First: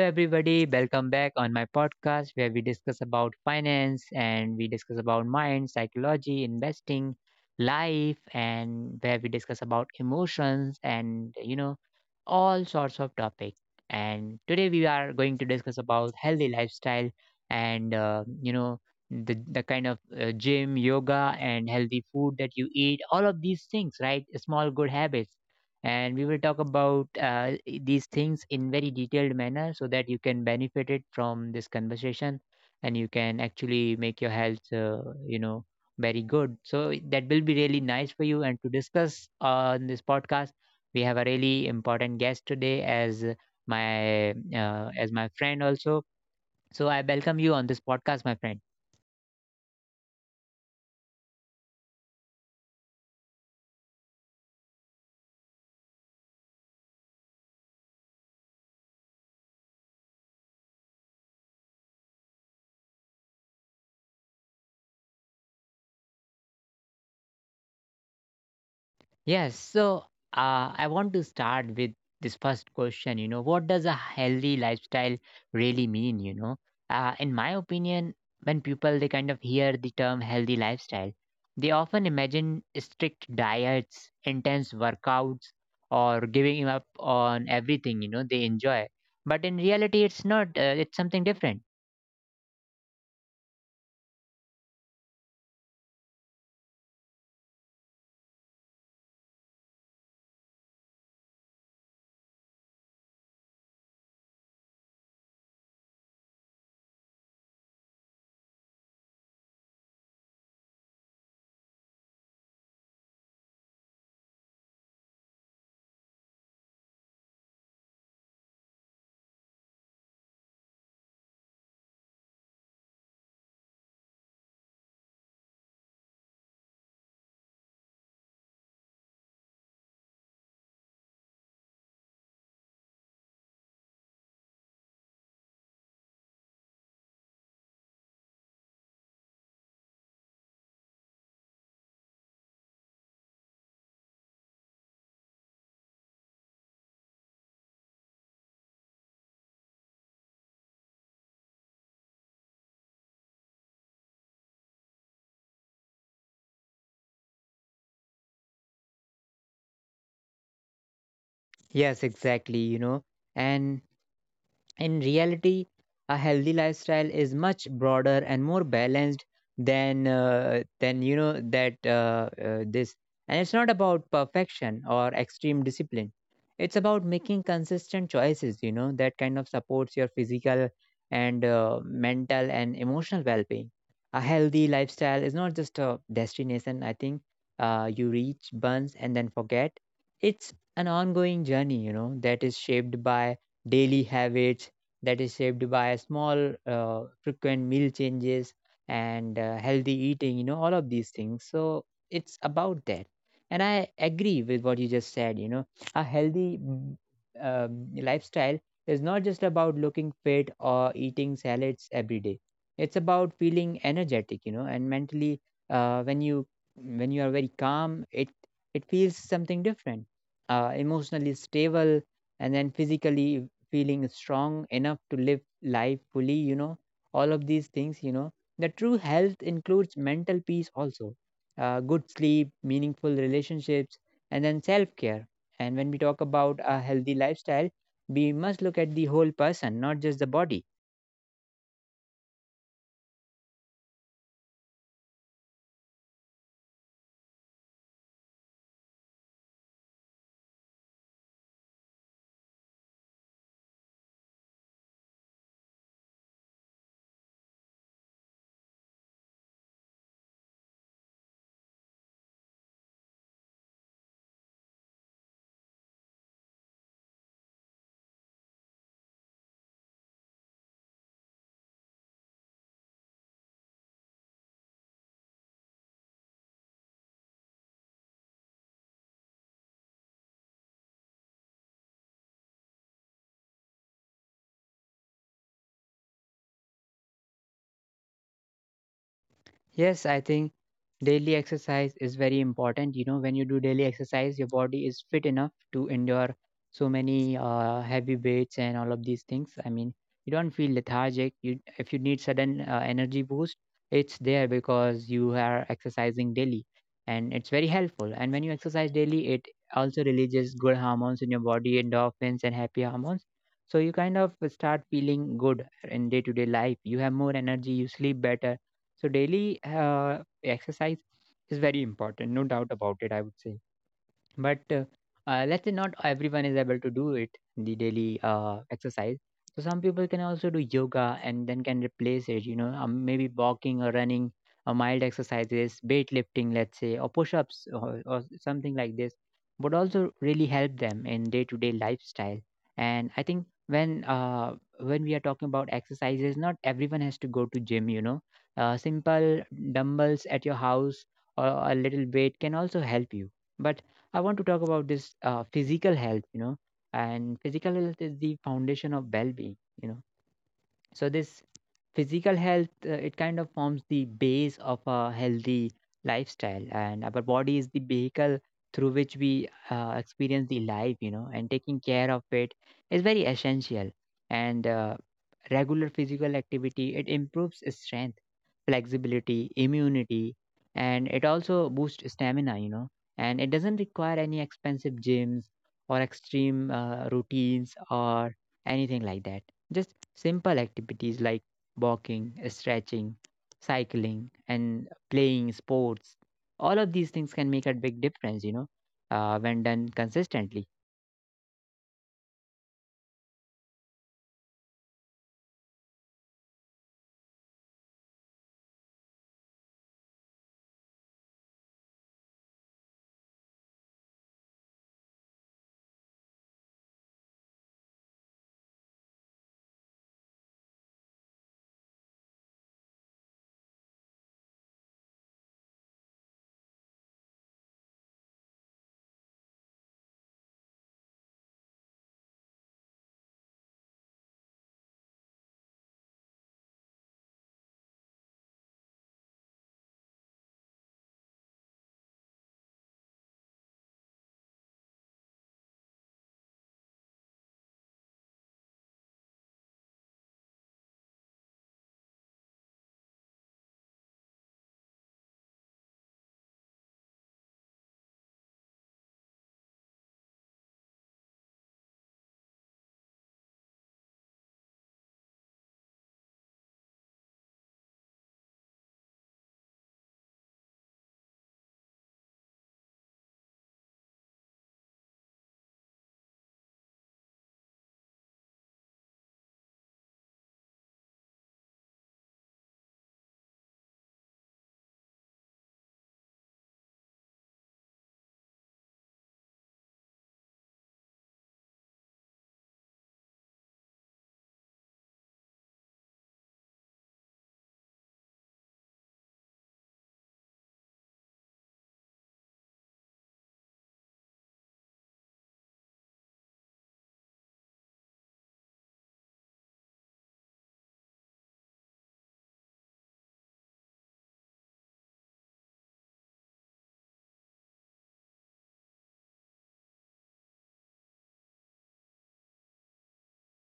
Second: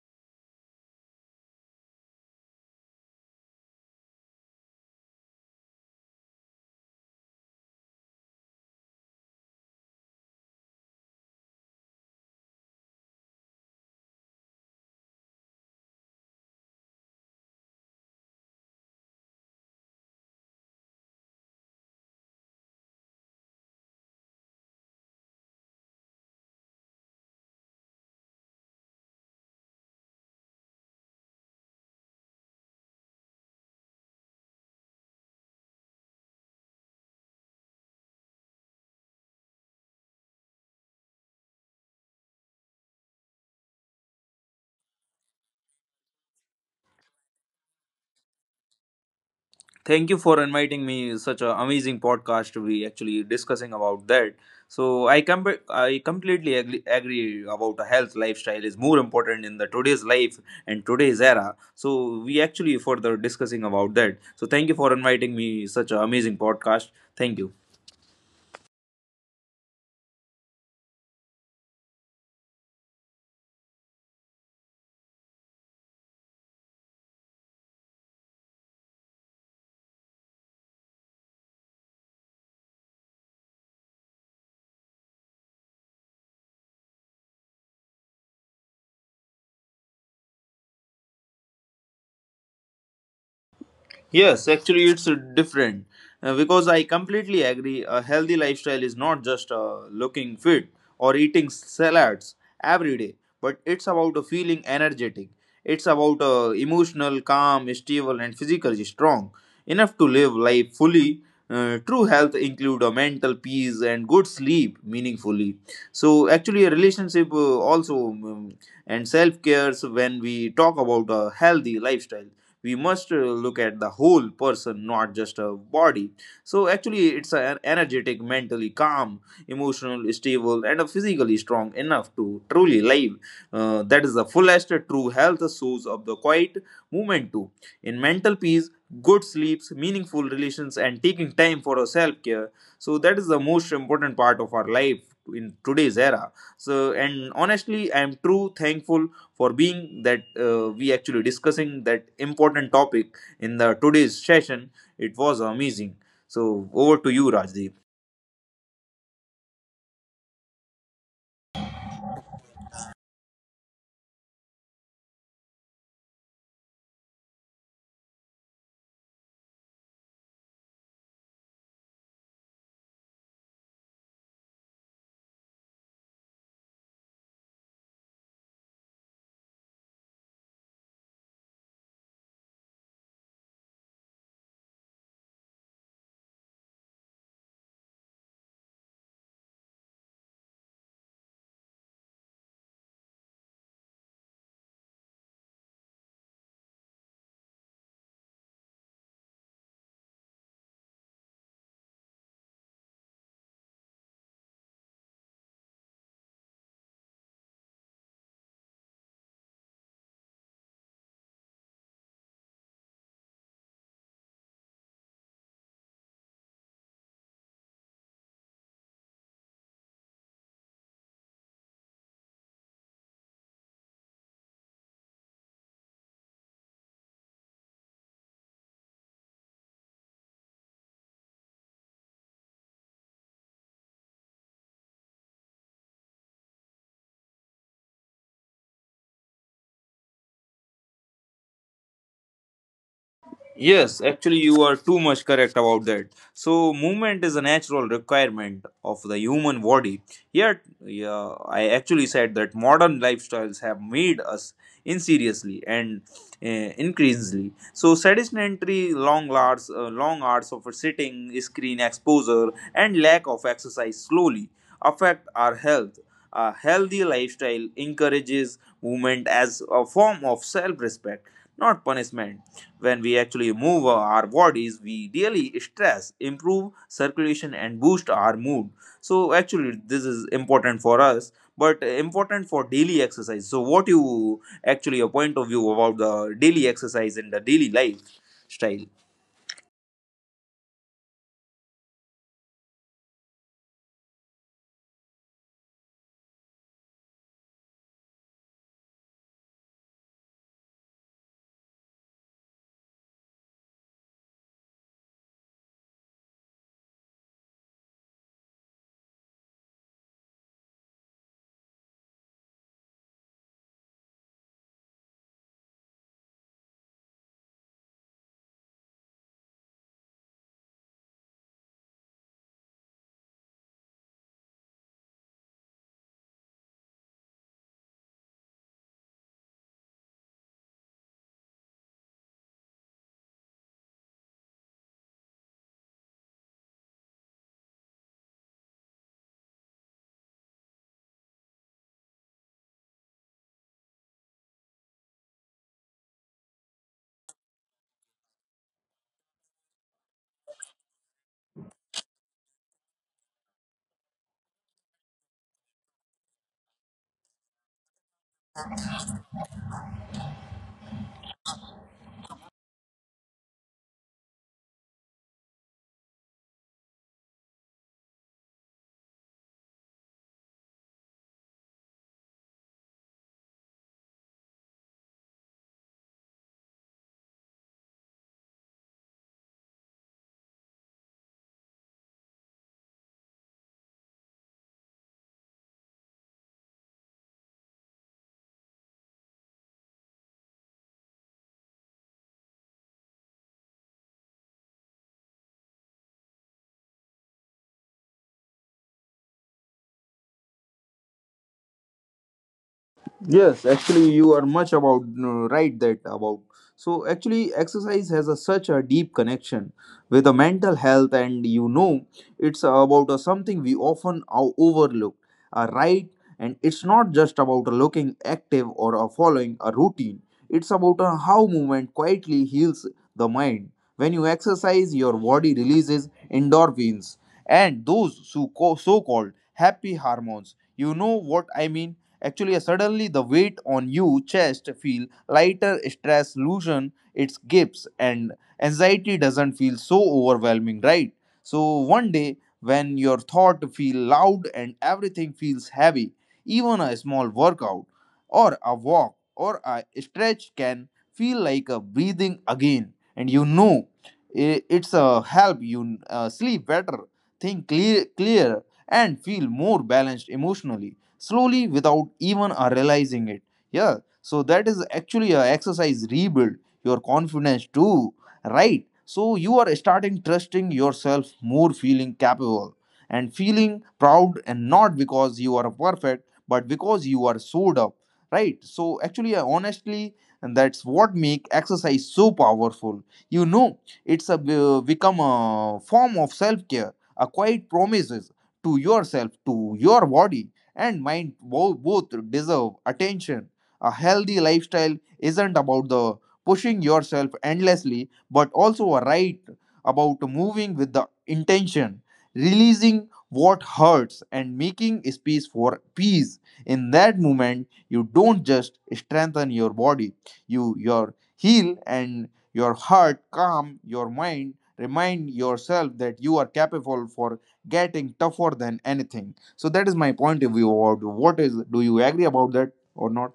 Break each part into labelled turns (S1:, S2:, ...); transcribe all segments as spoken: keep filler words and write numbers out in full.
S1: everybody, welcome back on my podcast where we discuss about finance and we discuss about mind, psychology, investing, life and where we discuss about emotions and you know all sorts of topics. And today we are going to discuss about healthy lifestyle and uh, you know the the kind of uh, gym, yoga and healthy food that you eat, all of these things, right? Small good habits and we will talk about uh, these things in very detailed manner so that you can benefit it from this conversation and you can actually make your health uh, you know very good so that will be really nice for you and to discuss on this podcast we have a really important guest today as my uh, as my friend also so i welcome you on this podcast my friend.
S2: Thank you for inviting me. Such an amazing podcast to be actually discussing about that. So I com- I completely agree, agree about a health lifestyle is more important in the today's life and today's era. So we actually further discussing about that. So thank you for inviting me. Such an amazing podcast. Thank you.
S1: Yes, so uh, I want to start with this first question. You know, what does a healthy lifestyle really mean? You know, uh, in my opinion, when people they kind of hear the term healthy lifestyle, they often imagine strict diets, intense workouts, or giving up on everything you know they enjoy. But in reality, it's not. Uh, it's something different.
S2: Yes, actually, it's uh, different. Uh, because I completely agree. A healthy lifestyle is not just uh, looking fit or eating salads every day, but it's about uh, feeling energetic. It's about uh, emotional, calm, stable, and physically strong enough to live life fully. Uh, true health include a mental peace and good sleep meaningfully, so actually a relationship uh, also, um, and self cares. When we talk about a healthy lifestyle, we must uh, look at the whole person, not just a body. So actually it's an energetic, mentally calm, emotional stable, and a physically strong enough to truly live. Uh, that is the fullest true health source of the quiet movement too, in mental peace, good sleeps, meaningful relations, and taking time for self-care. So that is the most important part of our life in today's era. So, and honestly, I am true thankful for being that uh, we actually discussing that important topic in the today's session. It was amazing. So over to you, Rajdeep.
S1: Yes, exactly. You know, and in reality, a healthy lifestyle is much broader and more balanced than uh, than you know that uh, uh, this. And it's not about perfection or extreme discipline. It's about making consistent choices, you know, that kind of supports your physical and uh, mental and emotional well-being. A healthy lifestyle is not just a destination. I think uh, you reach once and then forget. It's an ongoing journey, you know, that is shaped by daily habits, that is shaped by small, uh, frequent meal changes and uh, healthy eating, you know, all of these things. So it's about that. And I agree with what you just said, you know, a healthy mm, um, lifestyle is not just about looking fit or eating salads every day. It's about feeling energetic, you know, and mentally, uh, when you when you are very calm, it it feels something different, uh, emotionally stable, and then physically feeling strong enough to live life fully, you know, all of these things, you know. The true health includes mental peace also, uh, good sleep, meaningful relationships, and then self care. And when we talk about a healthy lifestyle, we must look at the whole person, not just the body.
S2: Yes, actually, you are too much correct about that. So, movement is a natural requirement of the human body. Yet, yeah, I actually said that modern lifestyles have made us insidiously and uh, increasingly so sedentary, long hours, uh, long hours of sitting, screen exposure, and lack of exercise slowly affect our health. A healthy lifestyle encourages movement as a form of self-respect, not punishment. When we actually move our bodies, we really stress, improve circulation, and boost our mood. So actually, this is important for us, but important for daily exercise. So, what you actually your point of view about the daily exercise and the daily life style?
S1: Yes, I think daily exercise is very important. You know, when you do daily exercise, your body is fit enough to endure so many uh, heavy weights and all of these things. I mean, you don't feel lethargic. You, if you need sudden uh, energy boost, it's there because you are exercising daily, and it's very helpful. And when you exercise daily, it also releases good hormones in your body, endorphins and happy hormones. So you kind of start feeling good in day-to-day life. You have more energy. You sleep better, so daily uh, exercise is very important, no doubt about it. I would say, but uh, uh, let's say not everyone is able to do it, the daily uh, exercise. So some people can also do yoga and then can replace it, you know um, maybe walking or running or mild exercises, weight lifting, let's say, or push-ups, or, or something like this would also really help them in day-to-day lifestyle. And I think when uh, when we are talking about exercises, not everyone has to go to gym, you know. Uh, simple dumbbells at your house or a little weight can also help you. But I want to talk about this uh, physical health, you know, and physical health is the foundation of well-being, you know. So this physical health, uh, it kind of forms the base of a healthy lifestyle, and our body is the vehicle through which we uh, experience the life, you know, and taking care of it is very essential. And uh, regular physical activity, it improves strength, flexibility, immunity, and it also boosts stamina, you know. And it doesn't require any expensive gyms or extreme uh, routines or anything like that. Just simple activities like walking, stretching, cycling, and playing sports, all of these things can make a big difference, you know, uh, when done consistently.
S2: Yes, actually, you are much about uh, right that about. So actually, exercise has a such a deep connection with the mental health, and you know, it's about a something we often o- overlook. A right, and it's not just about looking active or a following a routine. It's about a how movement quietly heals the mind. When you exercise, your body releases endorphins and those so so called happy hormones. You know what I mean. Actually, suddenly the weight on you chest feel lighter, stress loosen its grips, and anxiety doesn't feel so overwhelming, right? So one day when your thought feel loud and everything feels heavy, even a small workout or a walk or a stretch can feel like a breathing again. And you know, i- it's a help you uh, sleep better, think clear, clear, and feel more balanced emotionally slowly without even uh, realizing it. Yeah, so that is actually a exercise rebuild your confidence too, right? So you are starting trusting yourself more, feeling capable and feeling proud, and not because you are perfect, but because you are showed up, right? So actually, uh, honestly, and that's what make exercise so powerful. You know, it's a uh, become a form of self care, a quiet promises to yourself, to your body, and mind both deserve attention. A healthy lifestyle isn't about the pushing yourself endlessly, but also a right about moving with the intention, releasing what hurts and making space for peace. In that moment, you don't just strengthen your body, you your heal and your heart calm your mind remind yourself that you are capable for getting tougher than anything. So that is my point of view. About what is do you agree about that or not?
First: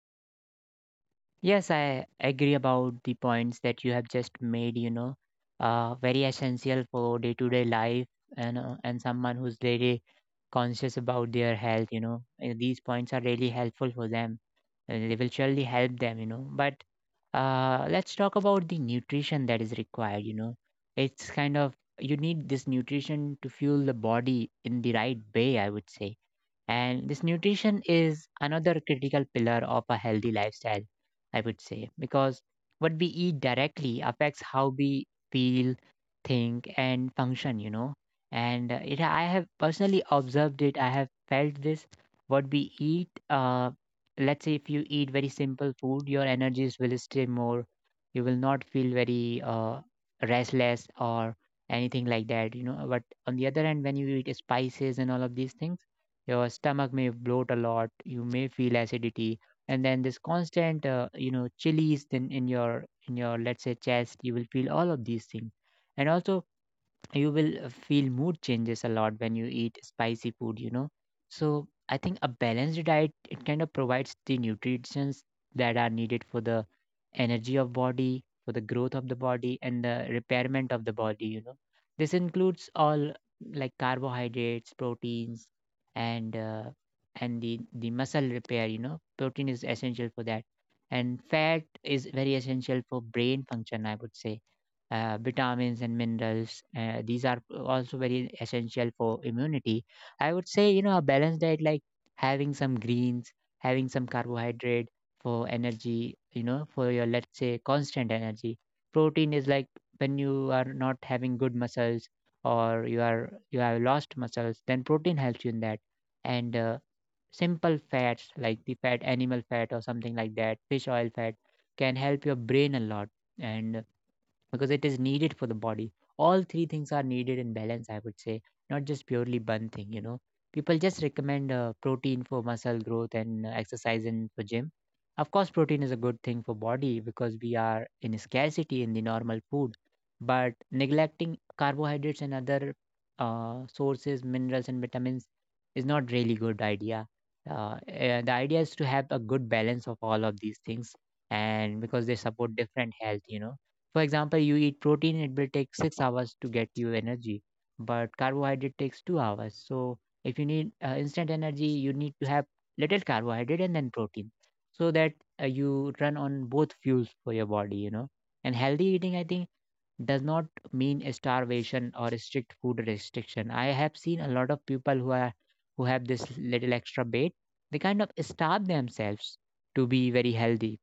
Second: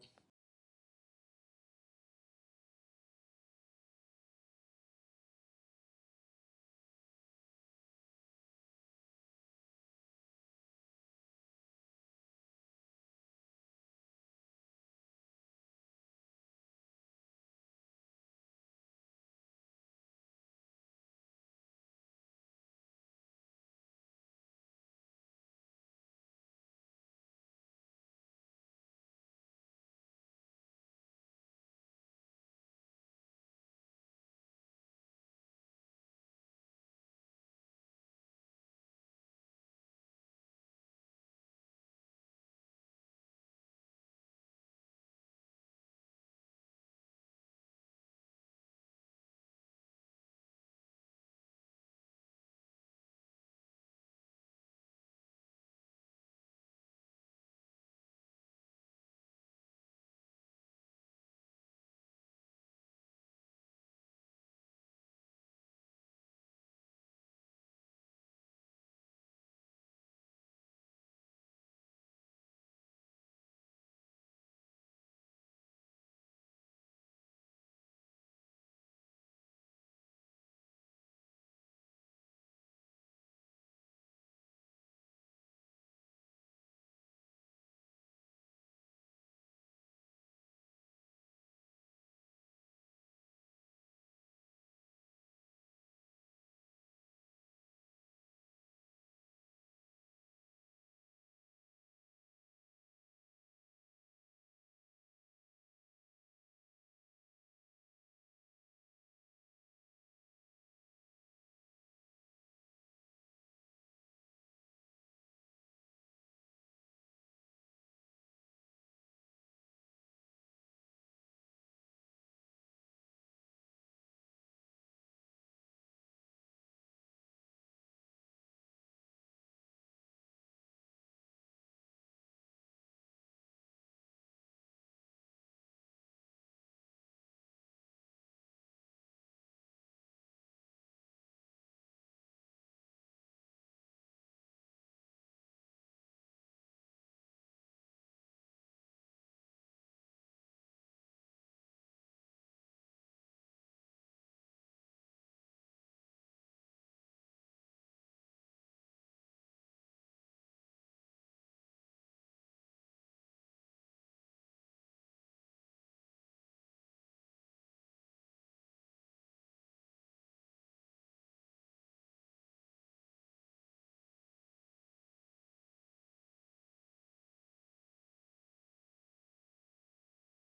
S1: Yes, I agree about the points that you have just made, you know, uh, very essential for day to day life, and, uh, and someone who's really conscious about their health, you know. Uh, These points are really helpful for them and they will surely help them, you know. But uh, let's talk about the nutrition that is required. You know, it's kind of, you need this nutrition to fuel the body in the right way, I would say. And this nutrition is another critical pillar of a healthy lifestyle, I would say, because what we eat directly affects how we feel, think, and function, you know. And uh, it, I have personally observed it, I have felt this. What we eat, uh, let's say if you eat very simple food, your energies will stay more, you will not feel very uh, restless or anything like that, you know. But on the other hand, when you eat spices and all of these things, your stomach may bloat a lot, you may feel acidity, and then this constant uh, you know chillies in, in your in your let's say chest, you will feel all of these things. And also you will uh, feel mood changes a lot when you eat spicy food, you know. So I think a balanced diet, it kind of provides the nutrients that are needed for the energy of body, for the growth of the body and the repairment of the body, you know. This includes all like carbohydrates, proteins, and uh, and the the muscle repair, you know, protein is essential for that. And fat is very essential for brain function, I would say. Uh, vitamins and minerals. Uh, these are also very essential for immunity. I would say, you know, a balanced diet like having some greens, having some carbohydrate for energy, you know, for your, let's say, constant energy. Protein is like when you are not having good muscles, or you are you have lost muscles, then protein helps you in that. And uh, simple fats like the fat, animal fat, or something like that, fish oil fat, can help your brain a lot. And because it is needed for the body. All three things are needed in balance, I would say, not just purely one thing, you know. People just recommend uh, protein for muscle growth and uh, exercise and for gym. Of course, protein is a good thing for body because we are in scarcity in the normal food, but neglecting carbohydrates and other uh, sources, minerals and vitamins is not really good idea. Uh, and the idea is to have a good balance of all of these things, and because they support different health, you know. For example, you eat protein, it will take six hours to get you energy, but carbohydrate takes two hours. So if you need uh, instant energy, you need to have little carbohydrate and then protein, so that uh, you run on both fuels for your body, you know. And healthy eating, I think, does not mean a starvation or a strict food restriction. I have seen a lot of people who are who have this little extra weight, they kind of starve themselves to be very healthy,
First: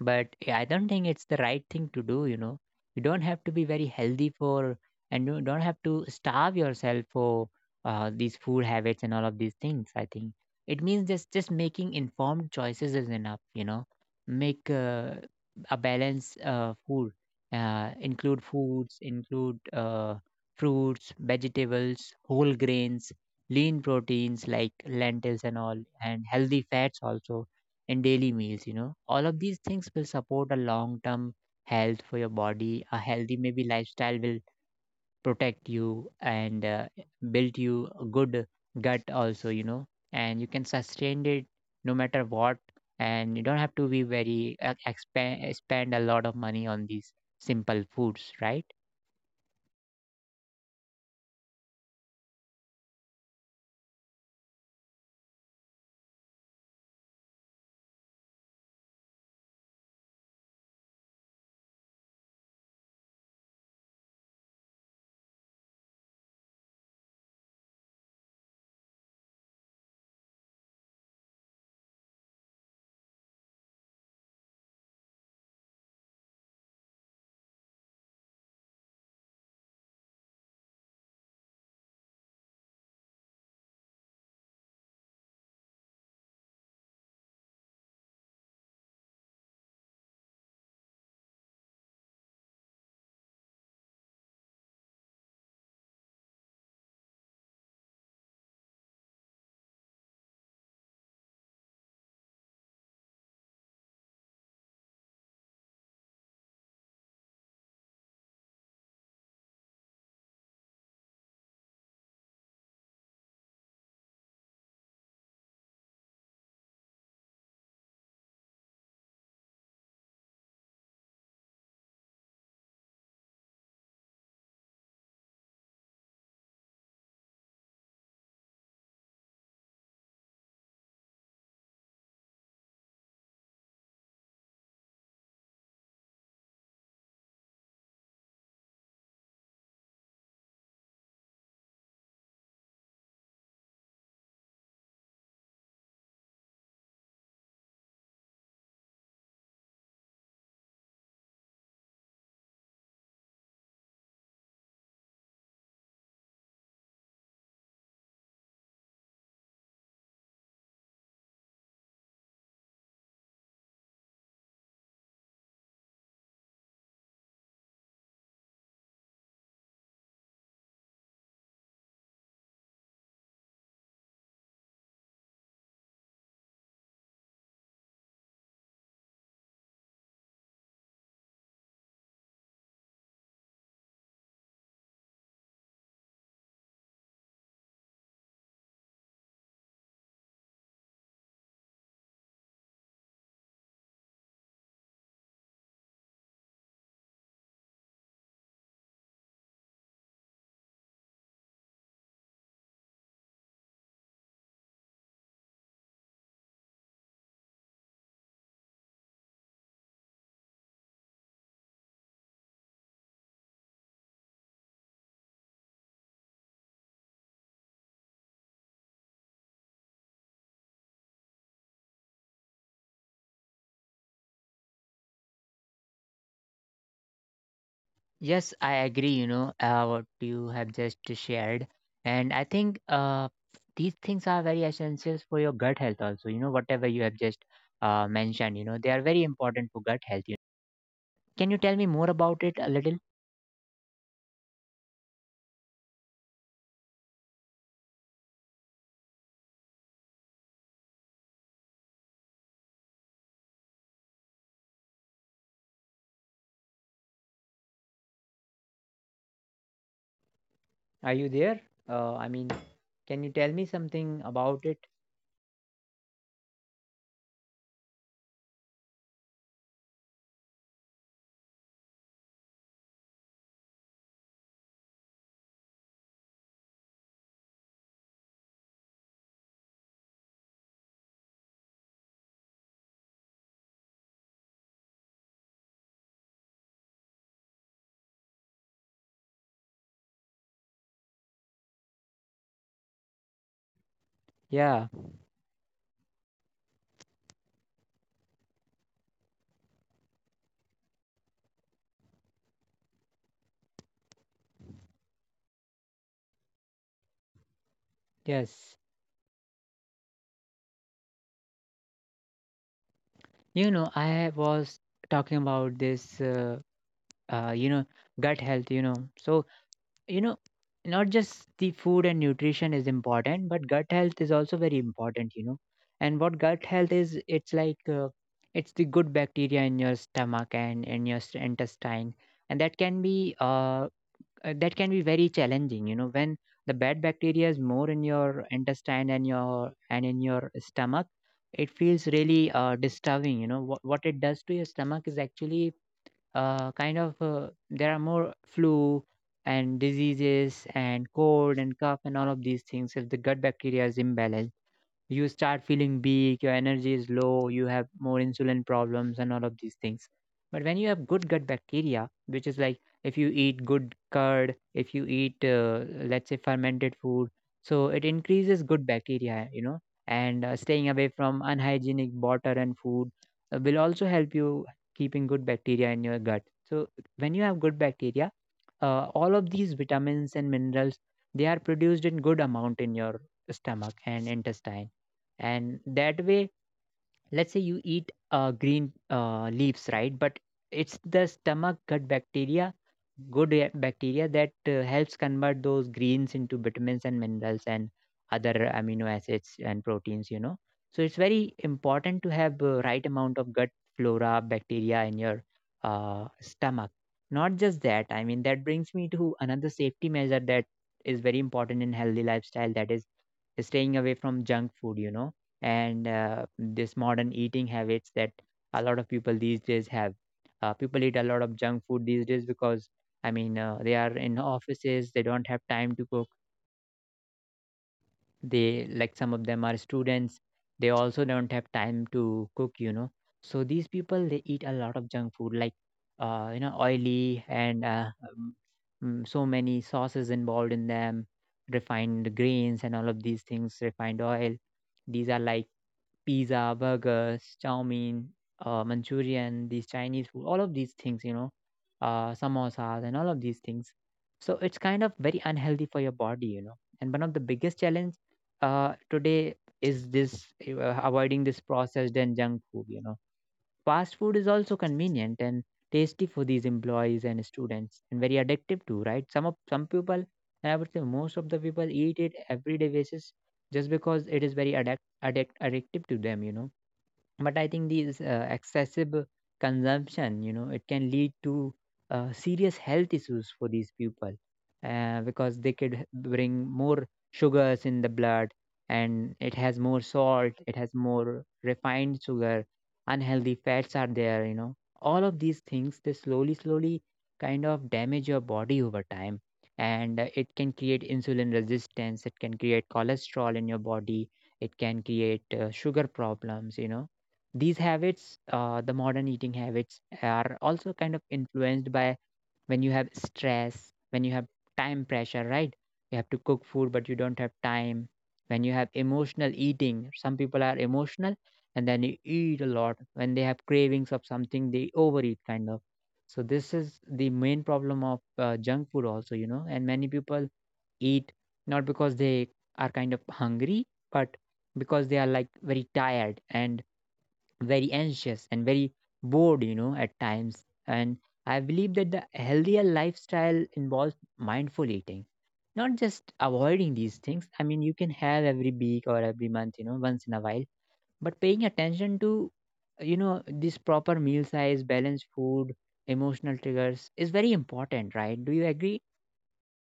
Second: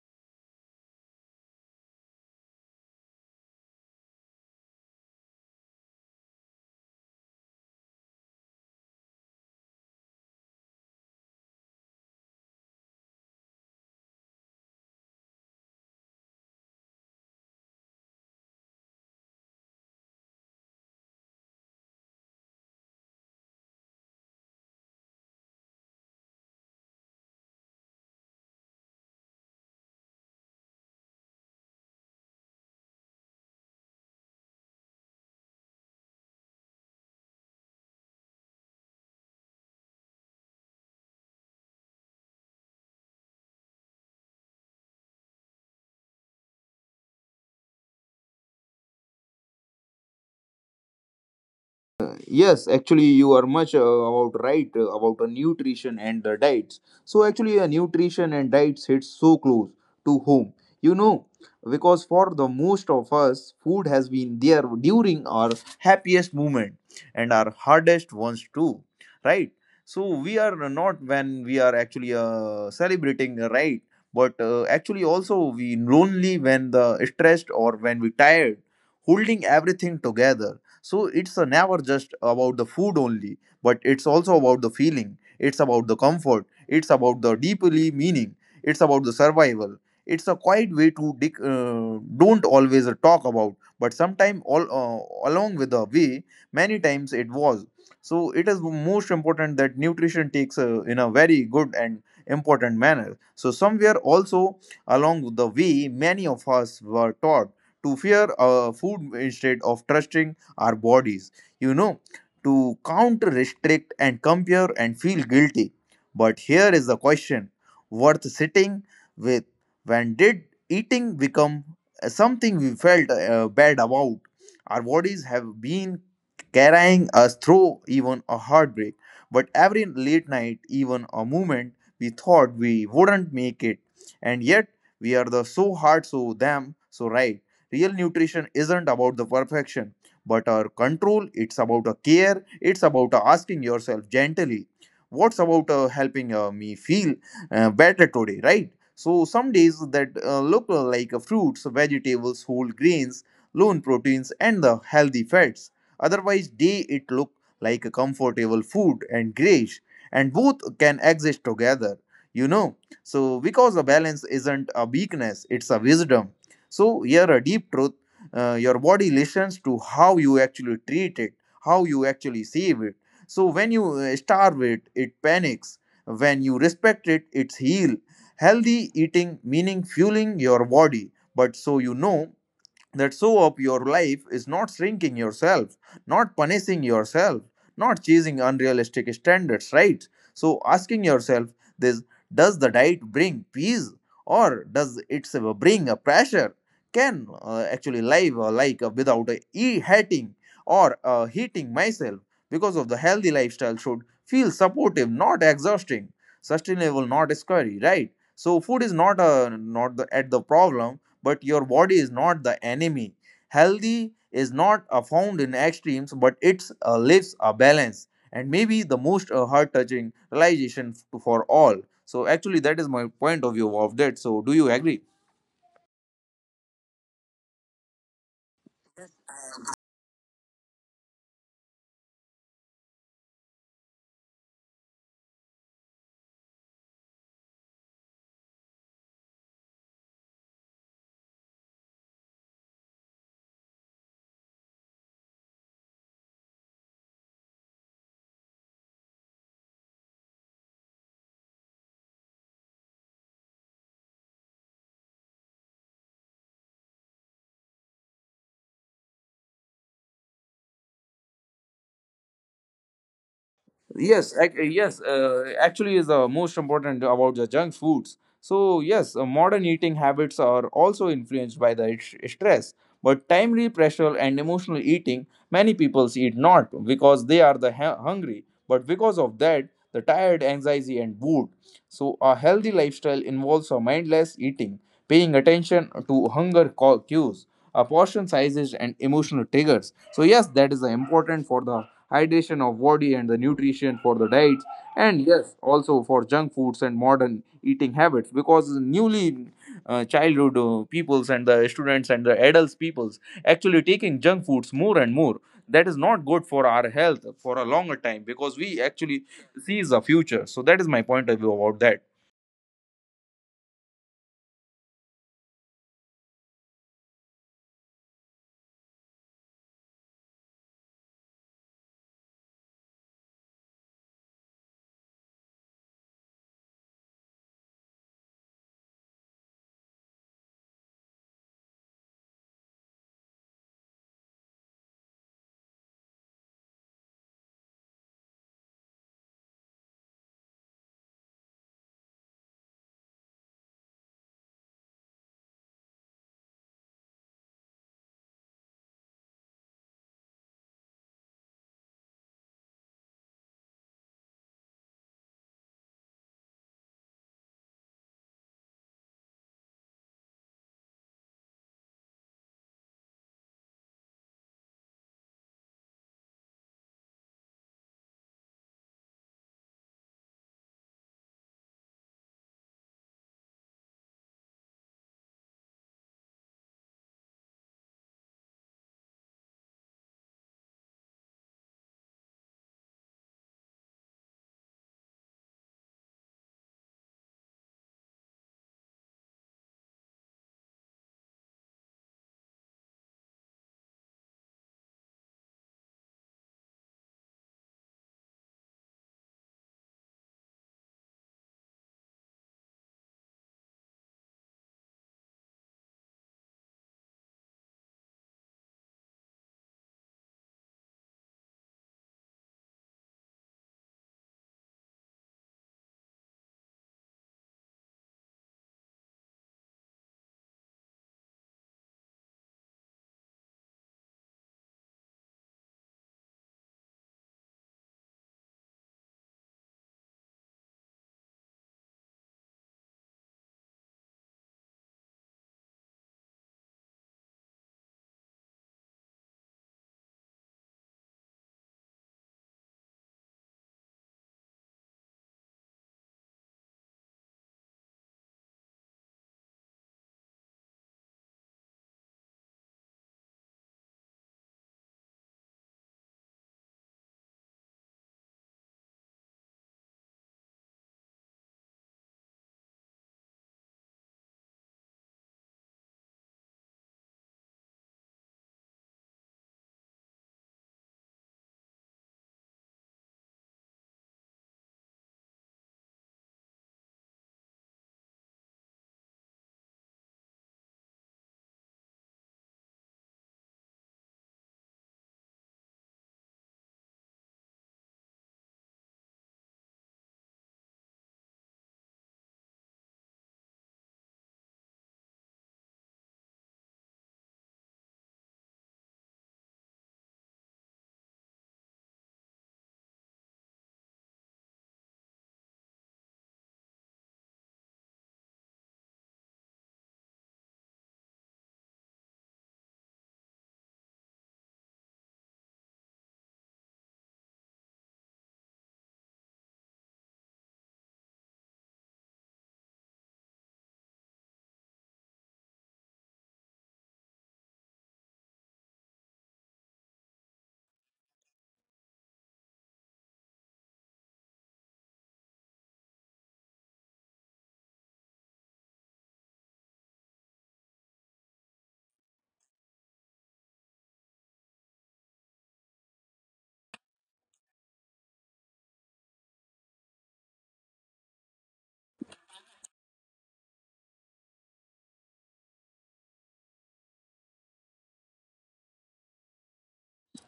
S1: but yeah, I don't think it's the right thing to do. You know, you don't have to be very healthy for, and you don't have to starve yourself for uh, these food habits and all of these things. I think it means just just making informed choices is enough. You know, make uh, a balanced uh, food, uh, include foods, include uh, fruits, vegetables, whole grains, lean proteins like lentils and all, and healthy fats also, and daily meals, you know. All of these things will support a long term health for your body. A healthy, maybe, lifestyle will protect you and uh, build you a good gut, also, you know. And you can sustain it no matter what. And you don't have to be very uh, expand, spend a lot of money on these simple foods, right?
S2: Yes, actually, you are much uh, about right uh, about the nutrition and the diets. So actually, a nutrition and diets hits so close to home. You know, because for the most of us, food has been there during our happiest moment and our hardest ones too, right? So we are not when we are actually uh, celebrating, uh, right? But uh, actually, also we lonely when the stressed or when we tired, holding everything together. So it's uh, never just about the food only, but it's also about the feeling, it's about the comfort, it's about the deeply meaning, it's about the survival. It's a quiet way to dic- uh, don't always talk about, but sometime all uh, along with the way many times it was. So it is most important that nutrition takes uh, in a very good and important manner. So somewhere also along the way, many of us were taught to fear uh, food instead of trusting our bodies, you know, to counter, restrict, and compare and feel guilty. But here is the question worth sitting with. When did eating become uh, something we felt uh, bad about? Our bodies have been carrying us through even a heartbreak, but every late night, even a moment, we thought we wouldn't make it, and yet we are the so hard so damn so right. Real nutrition isn't about the perfection but our control. It's about a care, it's about a asking yourself gently what's about uh, helping uh, me feel uh, better today, right? So some days that uh, look uh, like uh, fruits, vegetables, whole grains, lean proteins, and the healthy fats. Otherwise day it look like a comfortable food and grayish, and both can exist together, you know. So because a balance isn't a weakness, it's a wisdom. So here a deep truth: uh, your body listens to how you actually treat it, how you actually save it. So when you uh, starve it, it panics. When you respect it, it's heal. Healthy eating meaning fueling your body, but so you know that so of your life is not shrinking yourself, not punishing yourself, not chasing unrealistic standards, right? So asking yourself this: does the diet bring peace, or does it bring a pressure? Can uh, actually live uh, like uh, without uh, e- hating or uh, hating myself? Because of the healthy lifestyle should feel supportive, not exhausting, sustainable, not scary, right? So food is not a not the, at the problem, but your body is not the enemy. Healthy is not uh, found in extremes, but it uh, lives a balance. And maybe the most uh, heart-touching realization f- for all. So actually, that is my point of view of that. So do you agree?
S1: Yes, I agree, you know, uh, what you have just shared. And I think uh, these things are very essential for your gut health also, you know, whatever you have just uh, mentioned, you know, they are very important for gut health. You, can you tell me more about it a little? Are you there? Uh, I mean, can you tell me
S2: Yes,
S1: something
S2: ac-
S1: about
S2: yes.
S1: it?
S2: Uh, actually, is the most important about the junk foods. So yes, uh, modern eating habits are also influenced by the sh- stress, but timely pressure and emotional eating. Many people eat not because they are the hu- hungry, but because of that, the tired, anxiety, and mood. So a healthy lifestyle involves a mindless eating, paying attention to hunger ca- cues, uh, portion sizes, and emotional triggers. So yes, that is the important for the hydration of body and the nutrition for the diets. And
S1: Yeah,
S2: yes, also for junk foods and modern eating habits, because newly uh, childhood uh, peoples and the students and the adults peoples actually taking junk foods more and more. That is not good for our health for a longer time, because we actually
S1: yes.
S2: sees the future. So that is my point of view about that.
S1: You know, I was talking about this, uh, uh, you know, gut health, you know. So you know, not just the food and nutrition is important, but gut health is also very important, you know. And what gut health is, it's like uh, it's the good bacteria in your stomach and in your st- intestine. And that can be uh, uh, that can be very challenging, you know, when the bad bacteria is more in your intestine and your and in your stomach. It feels really uh, disturbing, you know. What, what it does to your stomach is actually uh, kind of uh, there are more flu and diseases and cold and cough and all of these things if the gut bacteria is imbalanced. You start feeling weak, your energy is low, you have more insulin problems, and all of these things. But when you have good gut bacteria, which is like, if you eat good curd, if you eat, uh, let's say, fermented food, so it increases good bacteria, you know. And uh, staying away from unhygienic water and food uh, will also help you keeping good bacteria in your gut. So when you have good bacteria, uh, all of these vitamins and minerals, they are produced in good amount in your stomach and intestine. And that way, let's say you eat uh, green uh, leaves, right? But it's the stomach gut bacteria, good uh, bacteria that uh, helps convert those greens into vitamins and minerals and other amino acids and proteins, you know. So it's very important to have uh, right amount of gut flora bacteria in your uh, stomach. Not just that, I mean, that brings me to another safety measure that is very important in healthy lifestyle, that is staying away from junk food, you know. And uh, this modern eating habits that a lot of people these days have. Uh, people eat a lot of junk food these days because, I mean, uh, they are in offices, they don't have time to cook. They, like some of them are students, they also don't have time to cook, you know. So these people, they eat a lot of junk food, like, uh, you know, oily and uh, um, mm, so many sauces involved in them, refined grains and all of these things, refined oil. These are like pizza, burgers, chow mein, uh, Manchurian, these Chinese food, all of these things, you know, uh, samosas and all of these things. So it's kind of very unhealthy for your body, you know. And one of the biggest challenge uh, today is this uh, avoiding this processed and junk food, you know. Fast food is also convenient and tasty for these employees and students, and very addictive too, right? Some of some people, and I would say most of the people eat it everyday basis just because it is very addict, addict addictive to them, you know. But I think these uh, excessive consumption, you know, it can lead to uh, serious health issues for these people, uh, because they could h- bring more sugars in the blood. And it has more salt, it has more refined sugar, unhealthy fats are there, you know. All of these things, they slowly slowly kind of damage your body over time. And uh, it can create insulin resistance, it can create cholesterol in your body, it can create uh, sugar problems, you know. These habits, uh, the modern eating habits, are also kind of influenced by when you have stress, when you have time pressure, right? You have to cook food, but you don't have time. When you have emotional eating, some people are emotional and then you eat a lot. When they have cravings of something, they overeat, kind of. So this is the main problem of uh, junk food, also, you know. And many people eat not because they are kind of hungry, but because they are like very tired and very anxious and very bored, you know, at times. And I believe that the healthier lifestyle involves mindful eating, not just avoiding these things. I mean, you can have every week or every month, you know, once in a while, but paying attention to, you know, this proper meal size, balanced food, emotional triggers is very important, right? Do you agree?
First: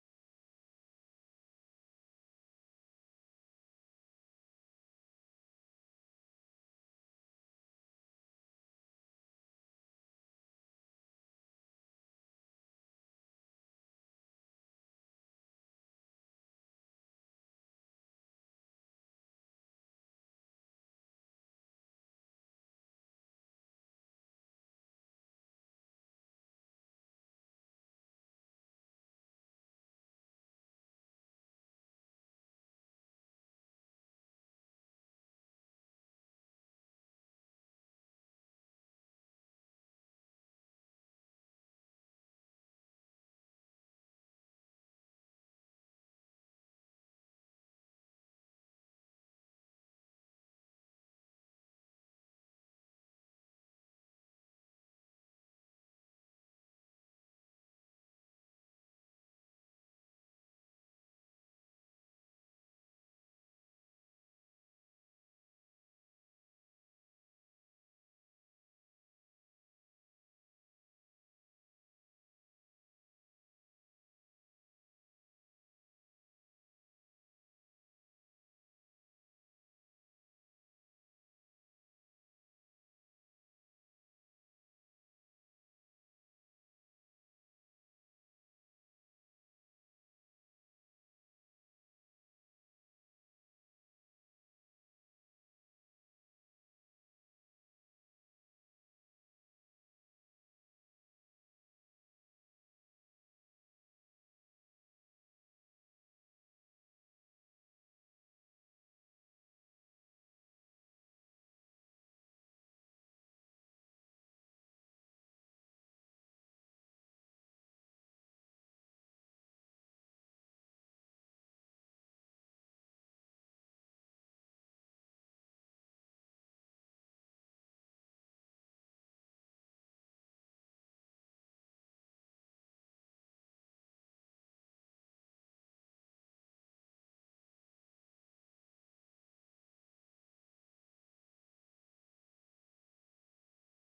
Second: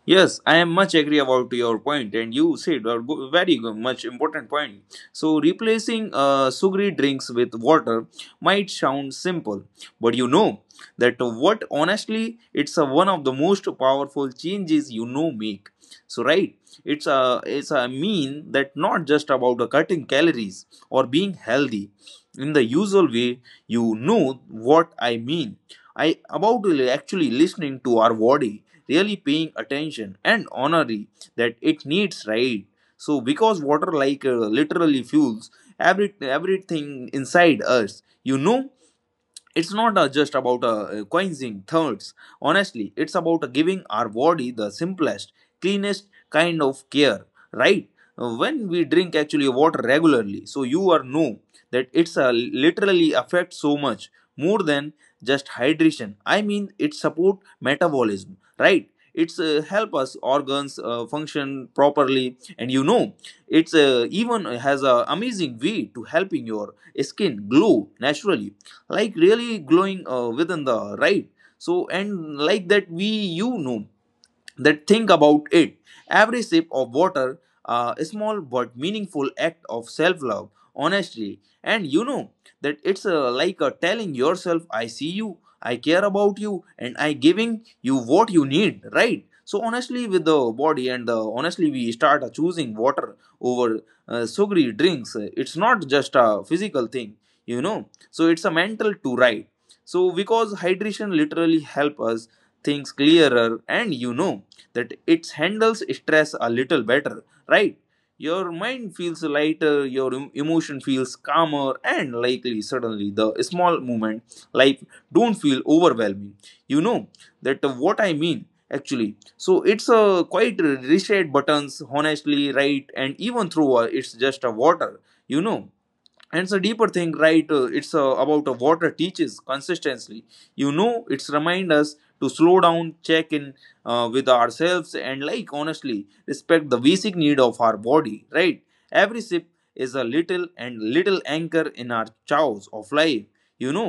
S2: Yes, I am much agree about your point, and you said a go- very go- much important point. So, replacing uh, sugary drinks with water might sound simple, but you know that what honestly, it's a one of the most powerful changes you know make. So, right, it's a it's a mean that not just about the cutting calories or being healthy in the usual way. You know what I mean. I about actually listening to our body, really paying attention and honoring that it needs, right? So because water like uh, literally fuels every everything inside us, you know. It's not uh, just about uh, coining thirds. Honestly, it's about uh, giving our body the simplest, cleanest kind of care, right? Uh, when we drink actually water regularly, so you are know that it's uh, literally affects so much more than just hydration. I mean, it support metabolism, right? It's uh, help us organs uh, function properly. And you know, it's uh, even has a amazing way to helping your skin glow naturally, like really glowing uh, within the right. So and like that we, you know that, think about it. Every sip of water, uh, a small but meaningful act of self love, honesty, and you know that it's uh, like uh, telling yourself, I see you, I care about you, and I giving you what you need, right? So, honestly, with the body and the honestly, we start uh, choosing water over uh, sugary drinks. It's not just a physical thing, you know, so it's a mental to right. So, because hydration literally help us things clearer and you know that it handles stress a little better, right? Your mind feels lighter, your em- emotion feels calmer, and likely suddenly the small moment like don't feel overwhelming. You know that uh, what I mean actually. So it's a quite reset buttons, honestly, right? And even through uh, it's just a water, you know, and it's a deeper thing, right? Uh, it's uh, about uh, what teaches consistently. You know, it's remind us to slow down, check in uh, with ourselves and like honestly respect the basic need of our body, right? Every sip is a little and little anchor in our chows of life, you know.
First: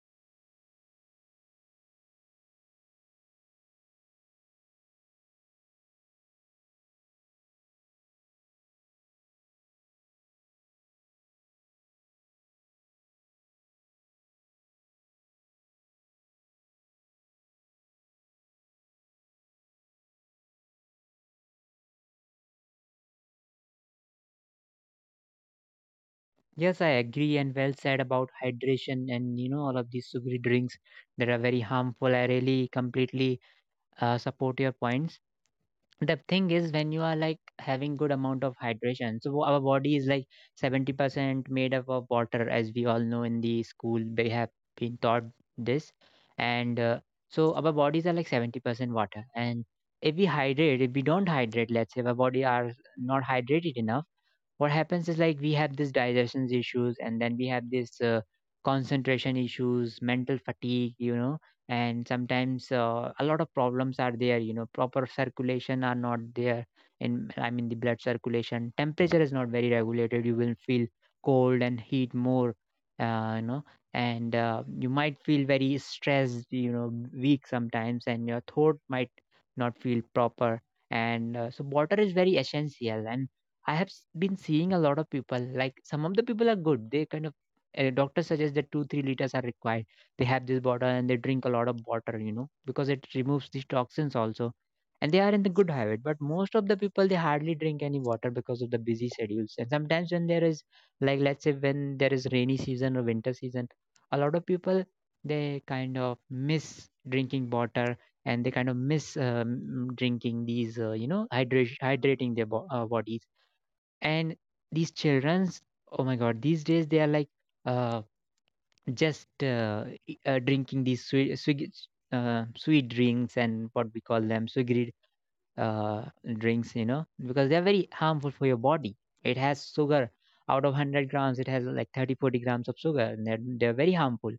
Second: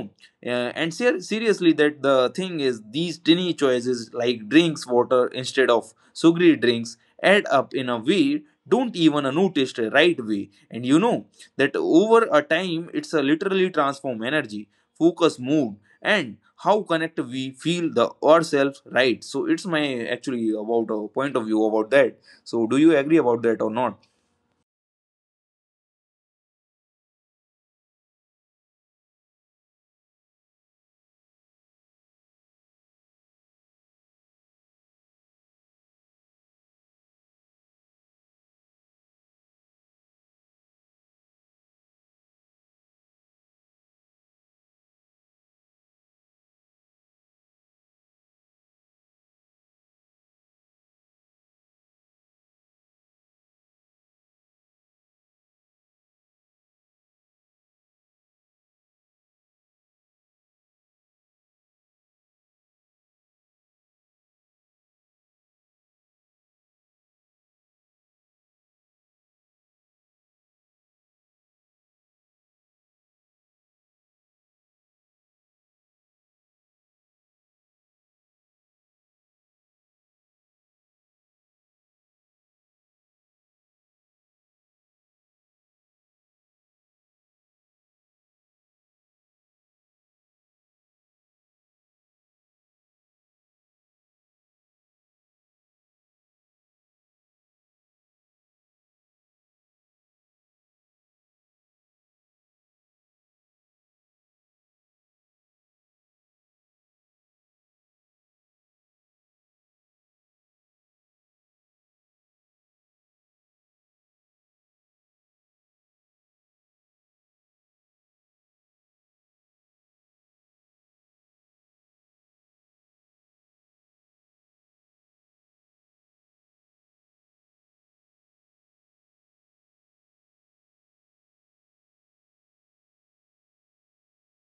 S2: Uh, and ser- seriously, that the thing is these tiny choices like drinks water instead of sugary drinks add up in a way don't even notice the right way. And you know that over a time, it's a literally transform energy, focus, mood, and how connect we feel the ourselves, right? So it's my actually about a point of view about that. So, do you agree about that or not?
S1: Yes, I agree, and well said about hydration and you know all of these sugary drinks that are very harmful. I really completely uh, support your points. The thing is when you are like having good amount of hydration, so our body is like seventy percent made up of water, as we all know in the school they have been taught this. And uh, so our bodies are like seventy percent water. And if we hydrate, if we don't hydrate, let's say if our body are not hydrated enough, what happens is like we have this digestion issues, and then we have this uh, concentration issues, mental fatigue, you know. And sometimes uh, a lot of problems are there, you know, proper circulation are not there. In, I mean, the blood circulation, temperature is not very regulated, you will feel cold and heat more, uh, you know. And uh, you might feel very stressed, you know, weak sometimes, and your throat might not feel proper. And uh, so water is very essential. And I have s- been seeing a lot of people, like some of the people are good, they kind of uh, doctors suggest that two three liters are required. They have this bottle and they drink a lot of water, you know, because it removes these toxins also. And they are in the good habit. But most of the people, they hardly drink any water because of the busy schedules. And sometimes when there is, like, let's say when there is rainy season or winter season, a lot of people, they kind of miss drinking water. And they kind of miss um, drinking these uh, you know, hydration, hydrating their bo- uh, bodies. And these children's, oh my god, these days they are like, uh, just uh, e- uh, drinking these sweet, sweet, uh, sweet drinks, and what we call them sugary uh, drinks, you know, because they're very harmful for your body. It has sugar. Out of one hundred grams, it has like thirty, forty grams of sugar. And they're, they're very harmful.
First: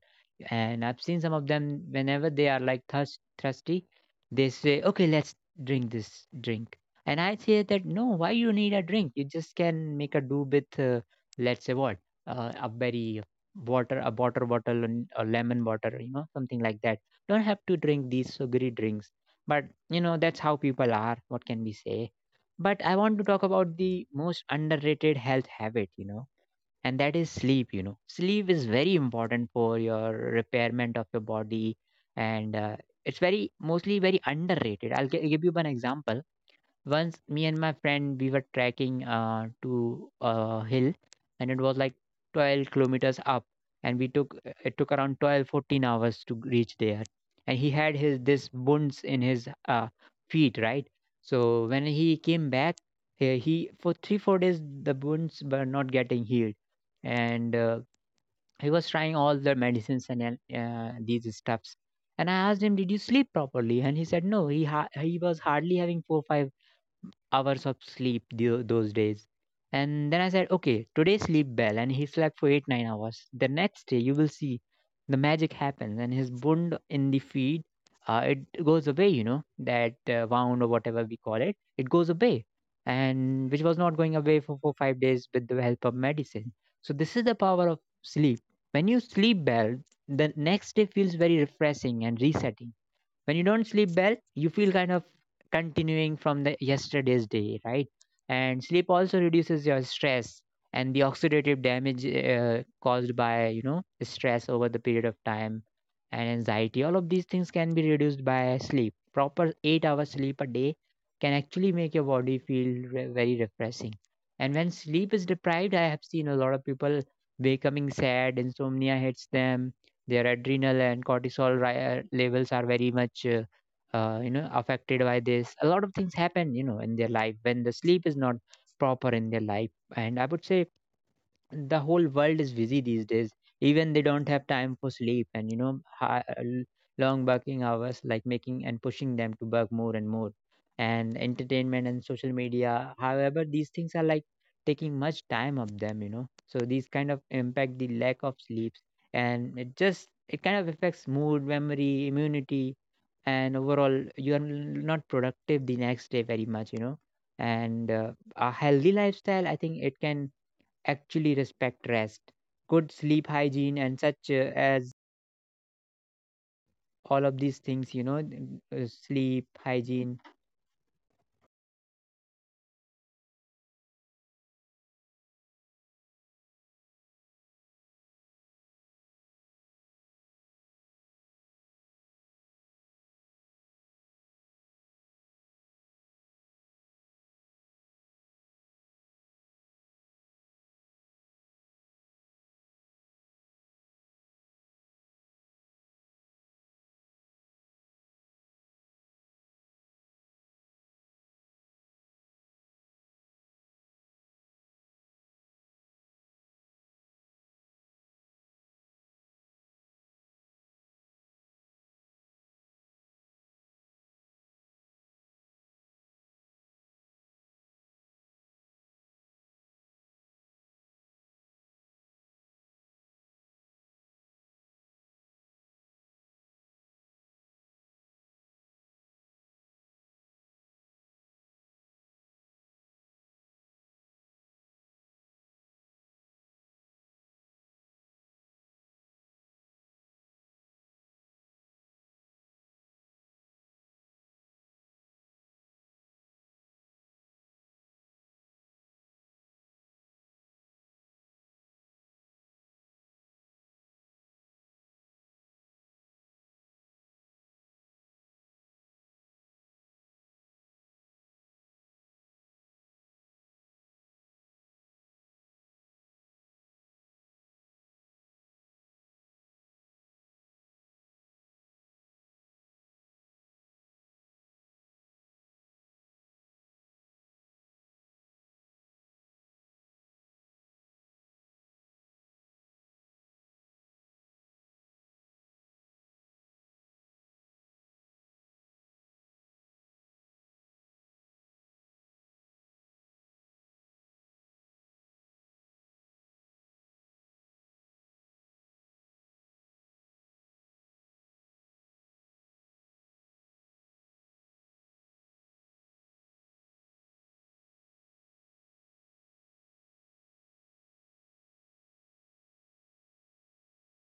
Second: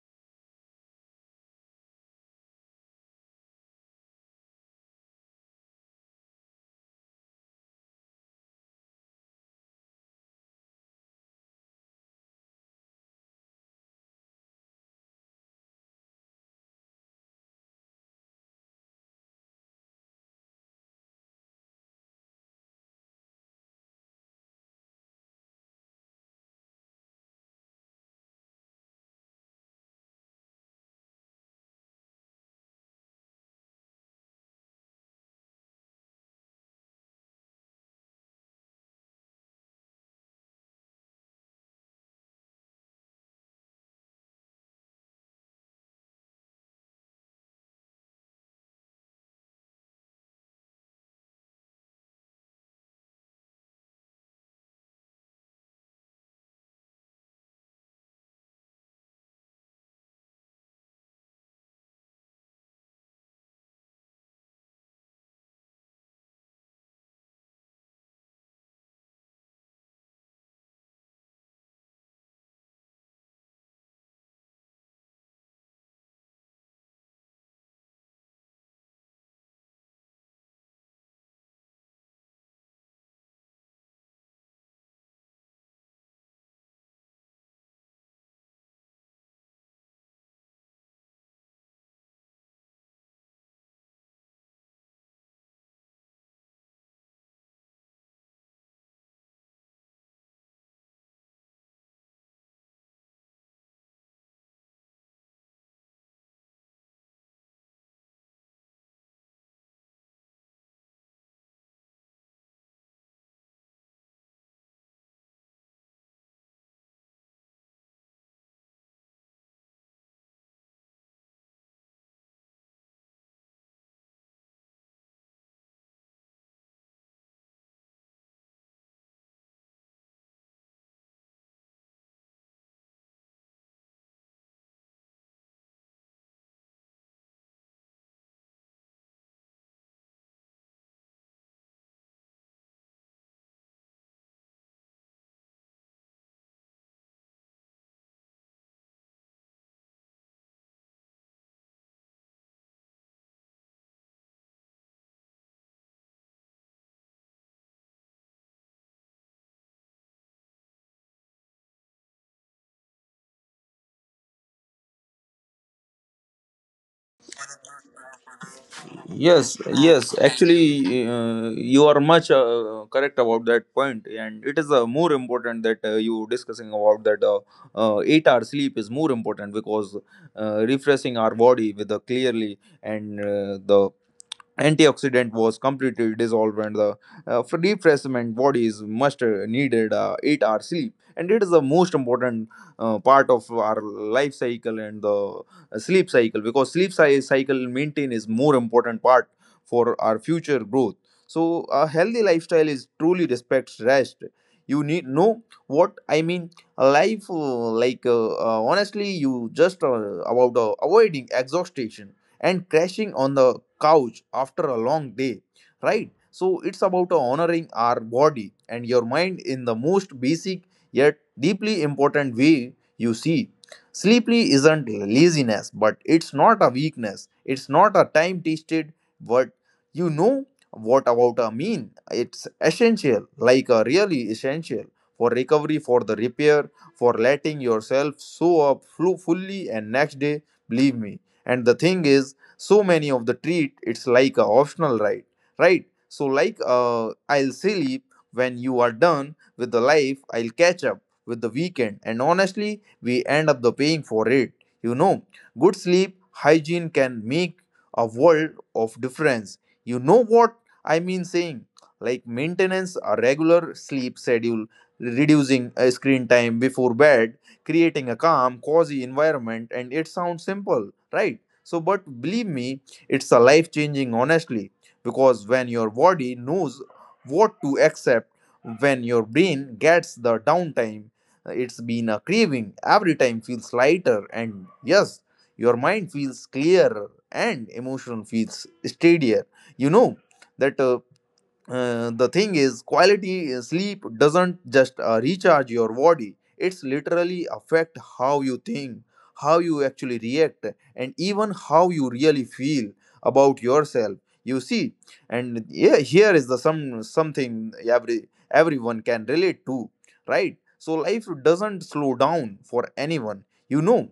S1: And I've seen some of them whenever they are like thirst, thirsty, they say, okay, let's drink this drink. And I say that, no, why you need a drink? You just can make a do with, uh, let's say what, uh, a berry water, a water bottle and a lemon water, you know, something like that. Don't have to drink these sugary drinks. But you know, that's how people are, what can we say. But I want to talk about the most underrated health habit, you know, and that is sleep. You know, sleep is very important for your repairment of your body. And uh, it's very mostly very underrated. I'll gi- give you one example. Once me and my friend, we were trekking uh, to a hill, and it was like twelve kilometers up. And we took, it took around twelve fourteen hours to reach there. And he had his this wounds in his uh, feet, right? So when he came back, he, he for three or four days the wounds were not getting healed. And uh, he was trying all the medicines and uh, uh, these stuffs. And I asked him, did you sleep properly? And he said no, he ha- he was hardly having four five hours of sleep tho- those days. And then I said, okay, today sleep well. And he slept for eight, nine hours. The next day, you will see the magic happens, and his wound in the feet, uh, it goes away, you know, that uh, wound or whatever we call it, it goes away. And which was not going away for, for five days with the help of medicine. So this is the power of sleep. When you sleep well, the next day feels very refreshing and resetting. When you don't sleep well, you feel kind of continuing from the yesterday's day, right? And sleep also reduces your stress and the oxidative damage uh, caused by you know stress over the period of time and anxiety. All of these things can be reduced by sleep. Proper eight hours sleep a day can actually make your body feel re- very refreshing. And when sleep is deprived, I have seen a lot of people becoming sad, insomnia hits them, their adrenal and cortisol ri- uh, levels are very much uh, uh, you know affected by this. A lot of things happen, you know, in their life when the sleep is not proper in their life. And I would say the whole world is busy these days. Even they don't have time for sleep, and you know hi- l- long working hours like making and pushing them to work more and more, and entertainment and social media, however, these things are like taking much time of them, you know. So these kind of impact the lack of sleeps, and it just, it kind of affects mood, memory, immunity, and overall you are n- not productive the next day very much, you know. And uh, A healthy lifestyle, I think, it can actually respect rest, good sleep hygiene, and such uh, as all of these things, you know, n- uh,
S2: Yes.
S1: sleep
S2: Yes
S1: hygiene.
S2: actually. uh, you are much uh, correct about that point, and it is uh, more important that uh, you discussing about that uh, uh, eight hour sleep is more important because uh, refreshing our body with the clearly, and uh, the antioxidant was completely dissolved, and the uh, for refreshment bodies must uh, needed uh, eight hour sleep, and it is the most important uh, part of our life cycle and the uh, sleep cycle, because sleep cy- cycle maintain is more important part for our future growth. So a healthy lifestyle is truly respects rest. You need know what I mean. A life uh, like uh, uh, honestly you just uh, about uh, avoiding exhaustion and crashing on the couch after a long day, right? So it's about honoring our body and your mind in the most basic yet deeply important way, you see. Sleepy isn't laziness, but it's not a weakness. It's not a time tested word. You know what about a mean? It's essential, like a really essential for recovery, for the repair, for letting yourself show up flu- fully and next day, believe me. And the thing is so many of the treat it's like a optional, right? Right, so like uh, I'll sleep when you are done with the life, I'll catch up with the weekend, and honestly we end up the paying for it, you know. Good sleep hygiene can make a world of difference. You know what I mean saying, like maintenance a regular sleep schedule, reducing uh, screen time before bed, creating a calm, cozy environment. And it sounds simple, right? So, but believe me, it's a life changing, honestly, because when your body knows what to accept, when your brain gets the downtime, it's been a craving, every time feels lighter, and yes, your mind feels clearer and emotion feels steadier. You know that. Uh, uh, the thing is quality uh, sleep doesn't just uh, recharge your body, it's literally affect how you think, how you actually react, and even how you really feel about yourself, you see. And yeah, here is the some something every everyone can relate to, right? So life doesn't slow down for anyone, you know.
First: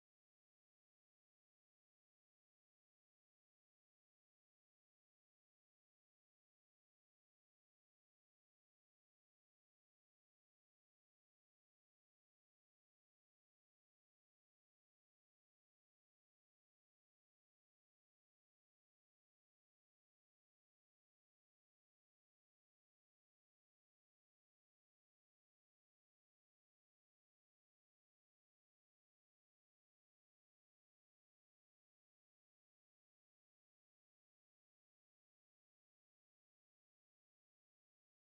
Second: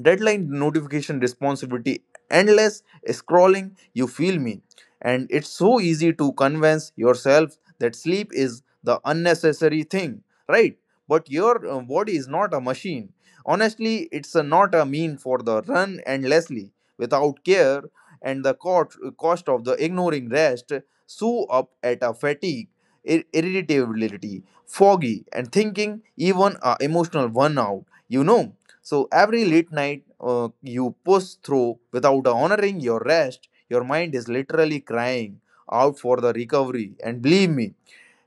S2: Deadline, notification, responsibility, endless scrolling, you feel me. And it's so easy to convince yourself that sleep is the unnecessary thing, right? But your uh, body is not a machine. Honestly, it's a, not a mean for the run endlessly without care. And the cost, cost of the ignoring rest sew up at a fatigue, ir- irritability, foggy and thinking, even a emotional burnout, you know. So every late night uh, you push through without honoring your rest, your mind is literally crying out for the recovery. And believe me,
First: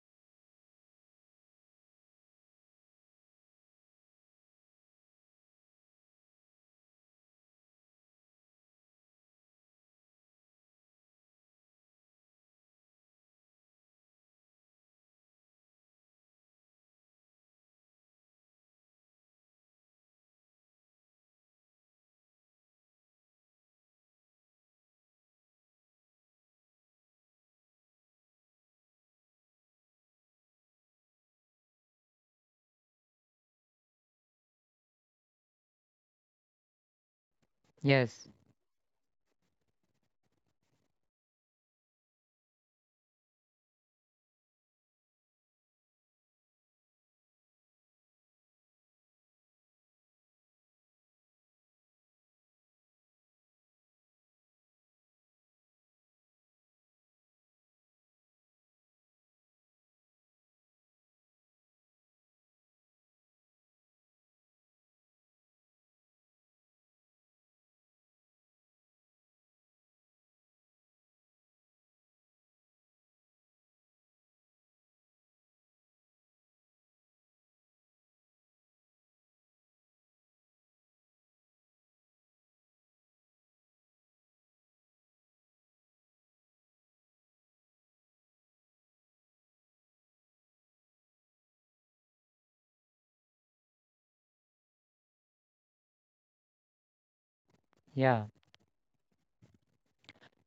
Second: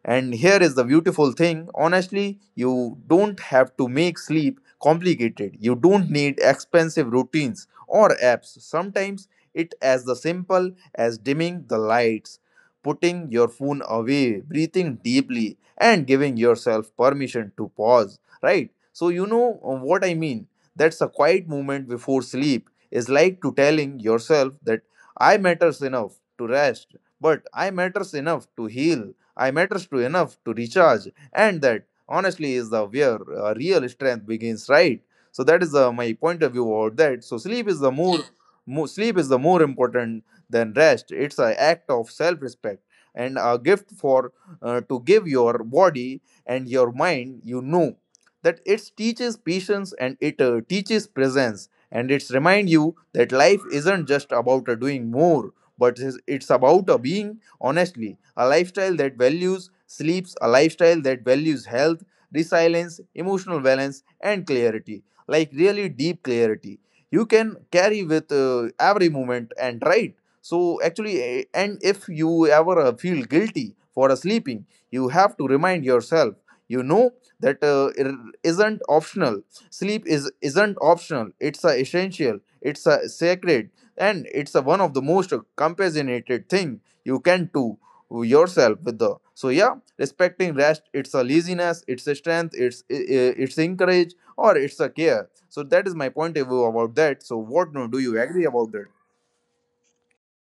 S2: and here is the beautiful thing, honestly, you don't have to make sleep complicated. You don't need expensive routines or apps. Sometimes it as the simple as dimming the lights, putting your phone away, breathing deeply, and giving yourself permission to pause, right? So, you know uh, what I mean. That's a quiet moment before sleep is like to telling yourself that I matters enough to rest, but I matters enough to heal, I matters to enough to recharge, and that honestly is the where uh, real strength begins, right? So that is uh, my point of view about that. So sleep is the more,
S1: Yes,
S2: more sleep is the more important than rest. It's an act of self-respect and a gift for uh, to give your body and your mind. You know that it teaches patience, and it uh, teaches presence, and it's remind you that life isn't just about uh, doing more, but is- it's about a being. Honestly, a lifestyle that values sleeps, a lifestyle that values health, resilience, emotional balance, and clarity, like really deep clarity you can carry with uh, every moment, and right. So actually, eh, and if you ever uh, feel guilty for uh, sleeping, you have to remind yourself, you know, that uh, it isn't optional. Sleep is isn't optional, it's a essential, it's a sacred, and it's a one of the most uh, compassionated thing you can do yourself with the. So yeah, respecting rest, it's a laziness, it's a strength, it's it's encourage, or it's a care. So that is my point of view about that. So what, no, do you
S1: yeah.
S2: agree about that?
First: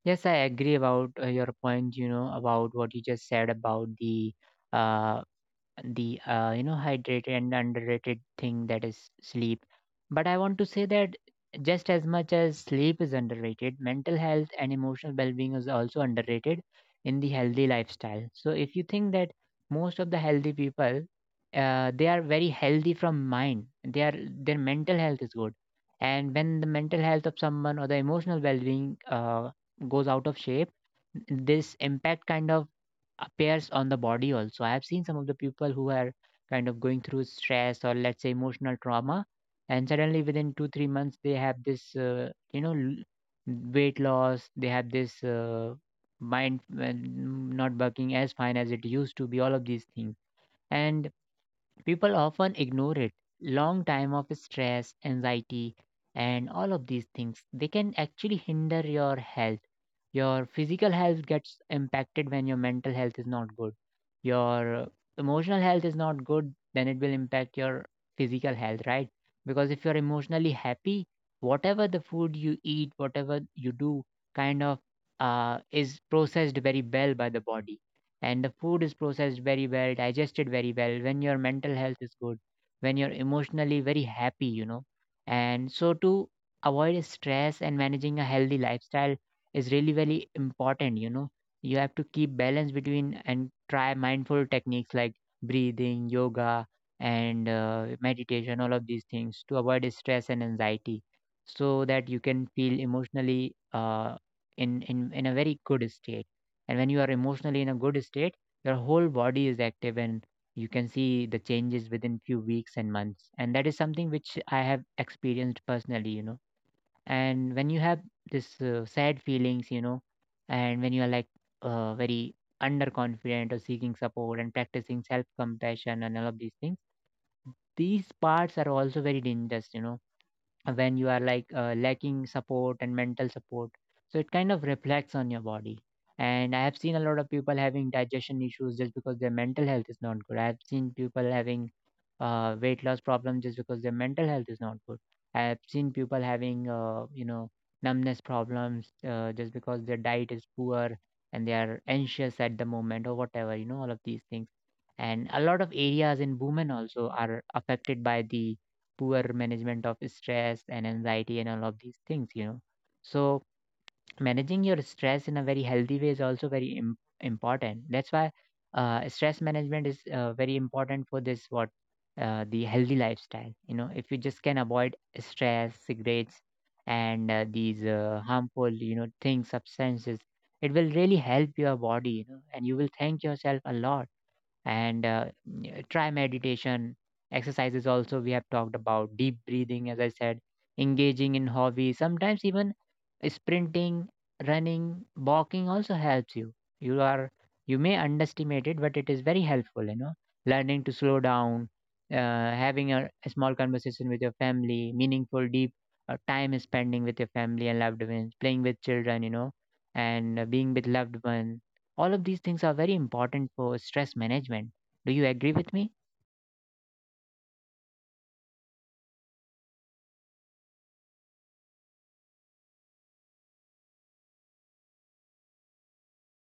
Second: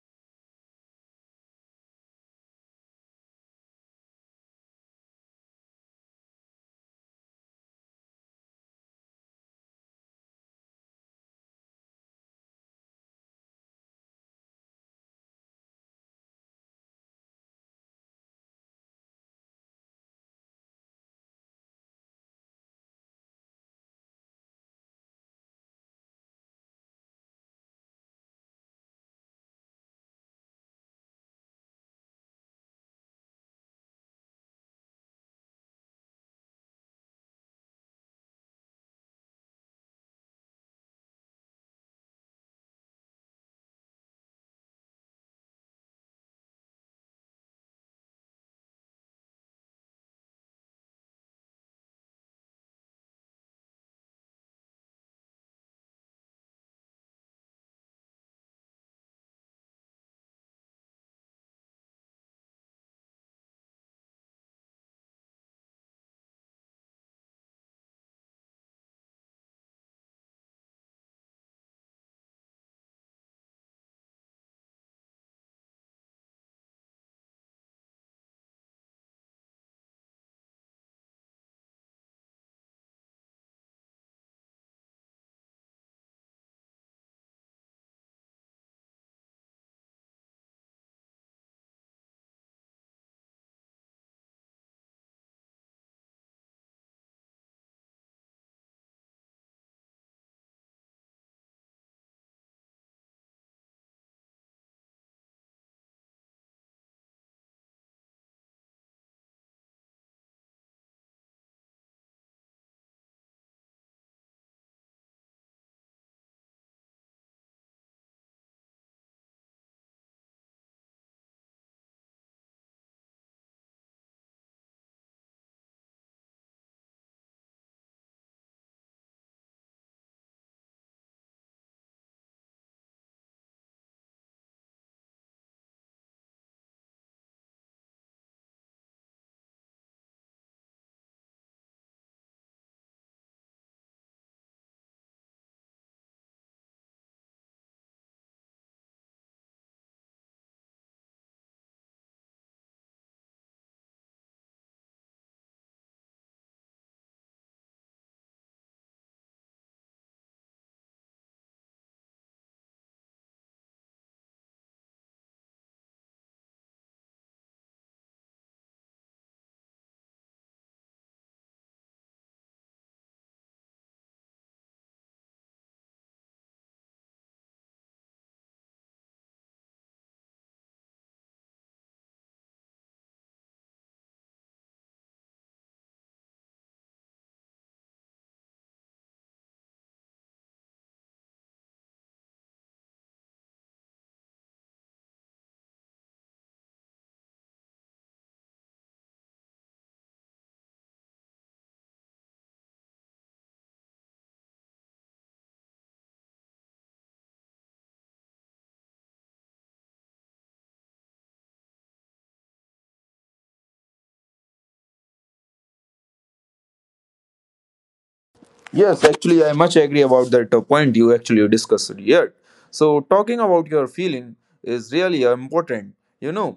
S1: Yes, I agree about uh, your point, you know, about what you just said about the uh, the uh, you know, hydrated and underrated thing that is sleep. But I want to say that just as much as sleep is underrated, mental health and emotional well-being is also underrated in the healthy lifestyle. So if you think that most of the healthy people, uh, they are very healthy from mind, they are, their mental health is good. And when the mental health of someone or the emotional well-being uh, goes out of shape, this impact kind of appears on the body also. I have seen some of the people who are kind of going through stress, or let's say emotional trauma, and suddenly within two three months they have this, uh, you know l- weight loss. They have this uh, mind uh, not working as fine as it used to be. All of these things. And people often ignore it. Long time of stress, anxiety, and all of these things, they can actually hinder your health. Your physical health gets impacted when your mental health is not good. Your emotional health is not good, then it will impact your physical health, right? Because if you're emotionally happy, whatever the food you eat, whatever you do, kind of uh, is processed very well by the body. And the food is processed very well, digested very well, when your mental health is good, when you're emotionally very happy, you know. And so to avoid stress and managing a healthy lifestyle is really very important, you know. You have to keep balance between and try mindful techniques like breathing, yoga, and uh, meditation, all of these things to avoid stress and anxiety, so that you can feel emotionally uh, in, in, in a very good state. And when you are emotionally in a good state, your whole body is active, and you can see the changes within few weeks and months, and that is something which I have experienced personally, you know. And when you have this uh, sad feelings, you know, and when you are like uh, very underconfident, or seeking support and practicing self compassion and all of these things, these parts are also very dangerous, you know. When you are like uh, lacking support and mental support, so it kind of reflects on your body. And I have seen a lot of people having digestion issues just because their mental health is not good. I have seen people having uh, weight loss problems just because their mental health is not good. I have seen people having uh, you know numbness problems uh, just because their diet is poor and they are anxious at the moment or whatever, you know, all of these things. And a lot of areas in women also are affected by the poor management of stress and anxiety and all of these things, you know. So managing your stress in a very healthy way is also very Im- important. That's why uh, stress management is uh, very important for this, what, uh, the healthy lifestyle, you know. If you just can avoid stress, cigarettes, and uh, these uh, harmful, you know, things, substances, it will really help your body, you know, and you will thank yourself a lot. And uh, Yeah, try meditation exercises, also we have talked about deep breathing as I said, engaging in hobbies, sometimes even sprinting, running, walking also helps you. You are, you may underestimate it, but it is very helpful, you know. Learning to slow down, uh, having a, a small conversation with your family, meaningful deep uh, time spending with your family and loved ones, playing with children, you know, and uh, being with loved ones, all of these things are very important for stress management. Do you agree with me?
S2: Yes actually, I much agree about that uh, point you actually discussed here. So talking about your feeling is really uh, important, you know.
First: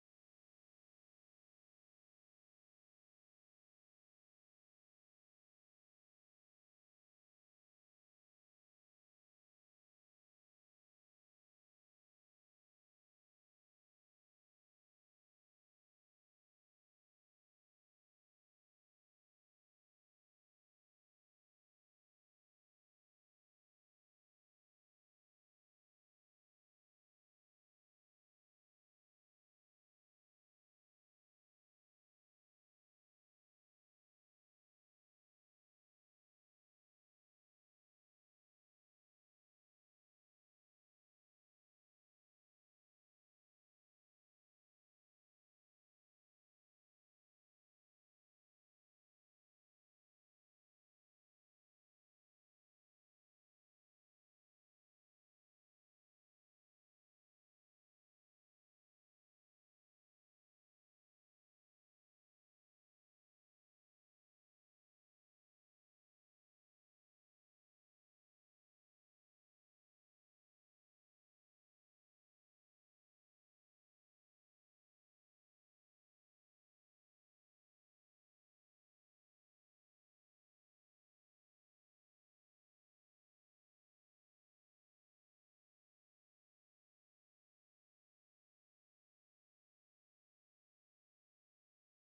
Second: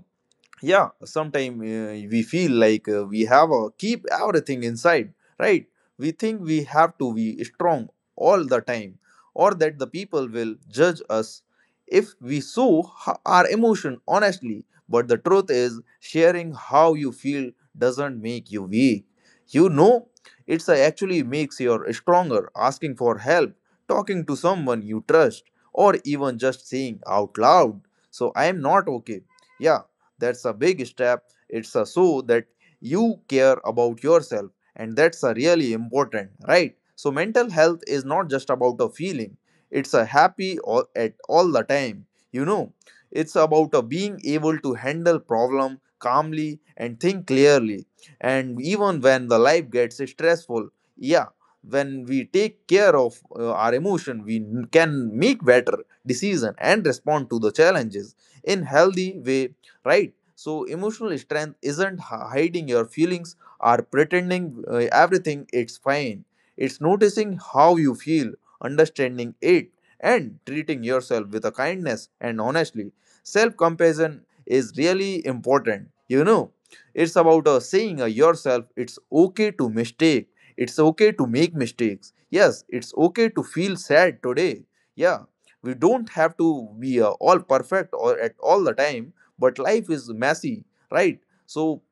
S2: Yeah, sometimes uh, we feel like uh, we have a keep everything inside, right? We think we have to be strong all the time, or that the people will judge us if we show h- our emotion, honestly. But the truth is sharing how you feel doesn't make you weak, you know. It's uh, actually makes you stronger. Asking for help, talking to someone you trust, or even just saying out loud, so I am not okay. Yeah, that's a big step. It's a show that you care about yourself, and that's a really important, right? So, mental health is not just about a feeling, it's a happy all, at all the time, you know. It's about a being able to handle problem calmly and think clearly. And even when the life gets stressful, yeah, when we take care of uh, our emotion, we n- can make better decision and respond to the challenges in healthy way, right? So, emotional strength isn't hiding your feelings or pretending uh, everything it's fine. It's noticing how you feel, understanding it, and treating yourself with a kindness and honestly. Self compassion is really important. You know, it's about uh, saying uh, yourself it's okay to mistake, it's okay to make mistakes. Yes, it's okay to feel sad today. Yeah, we don't have to be uh, all perfect or at all the time, but life is messy, right? So,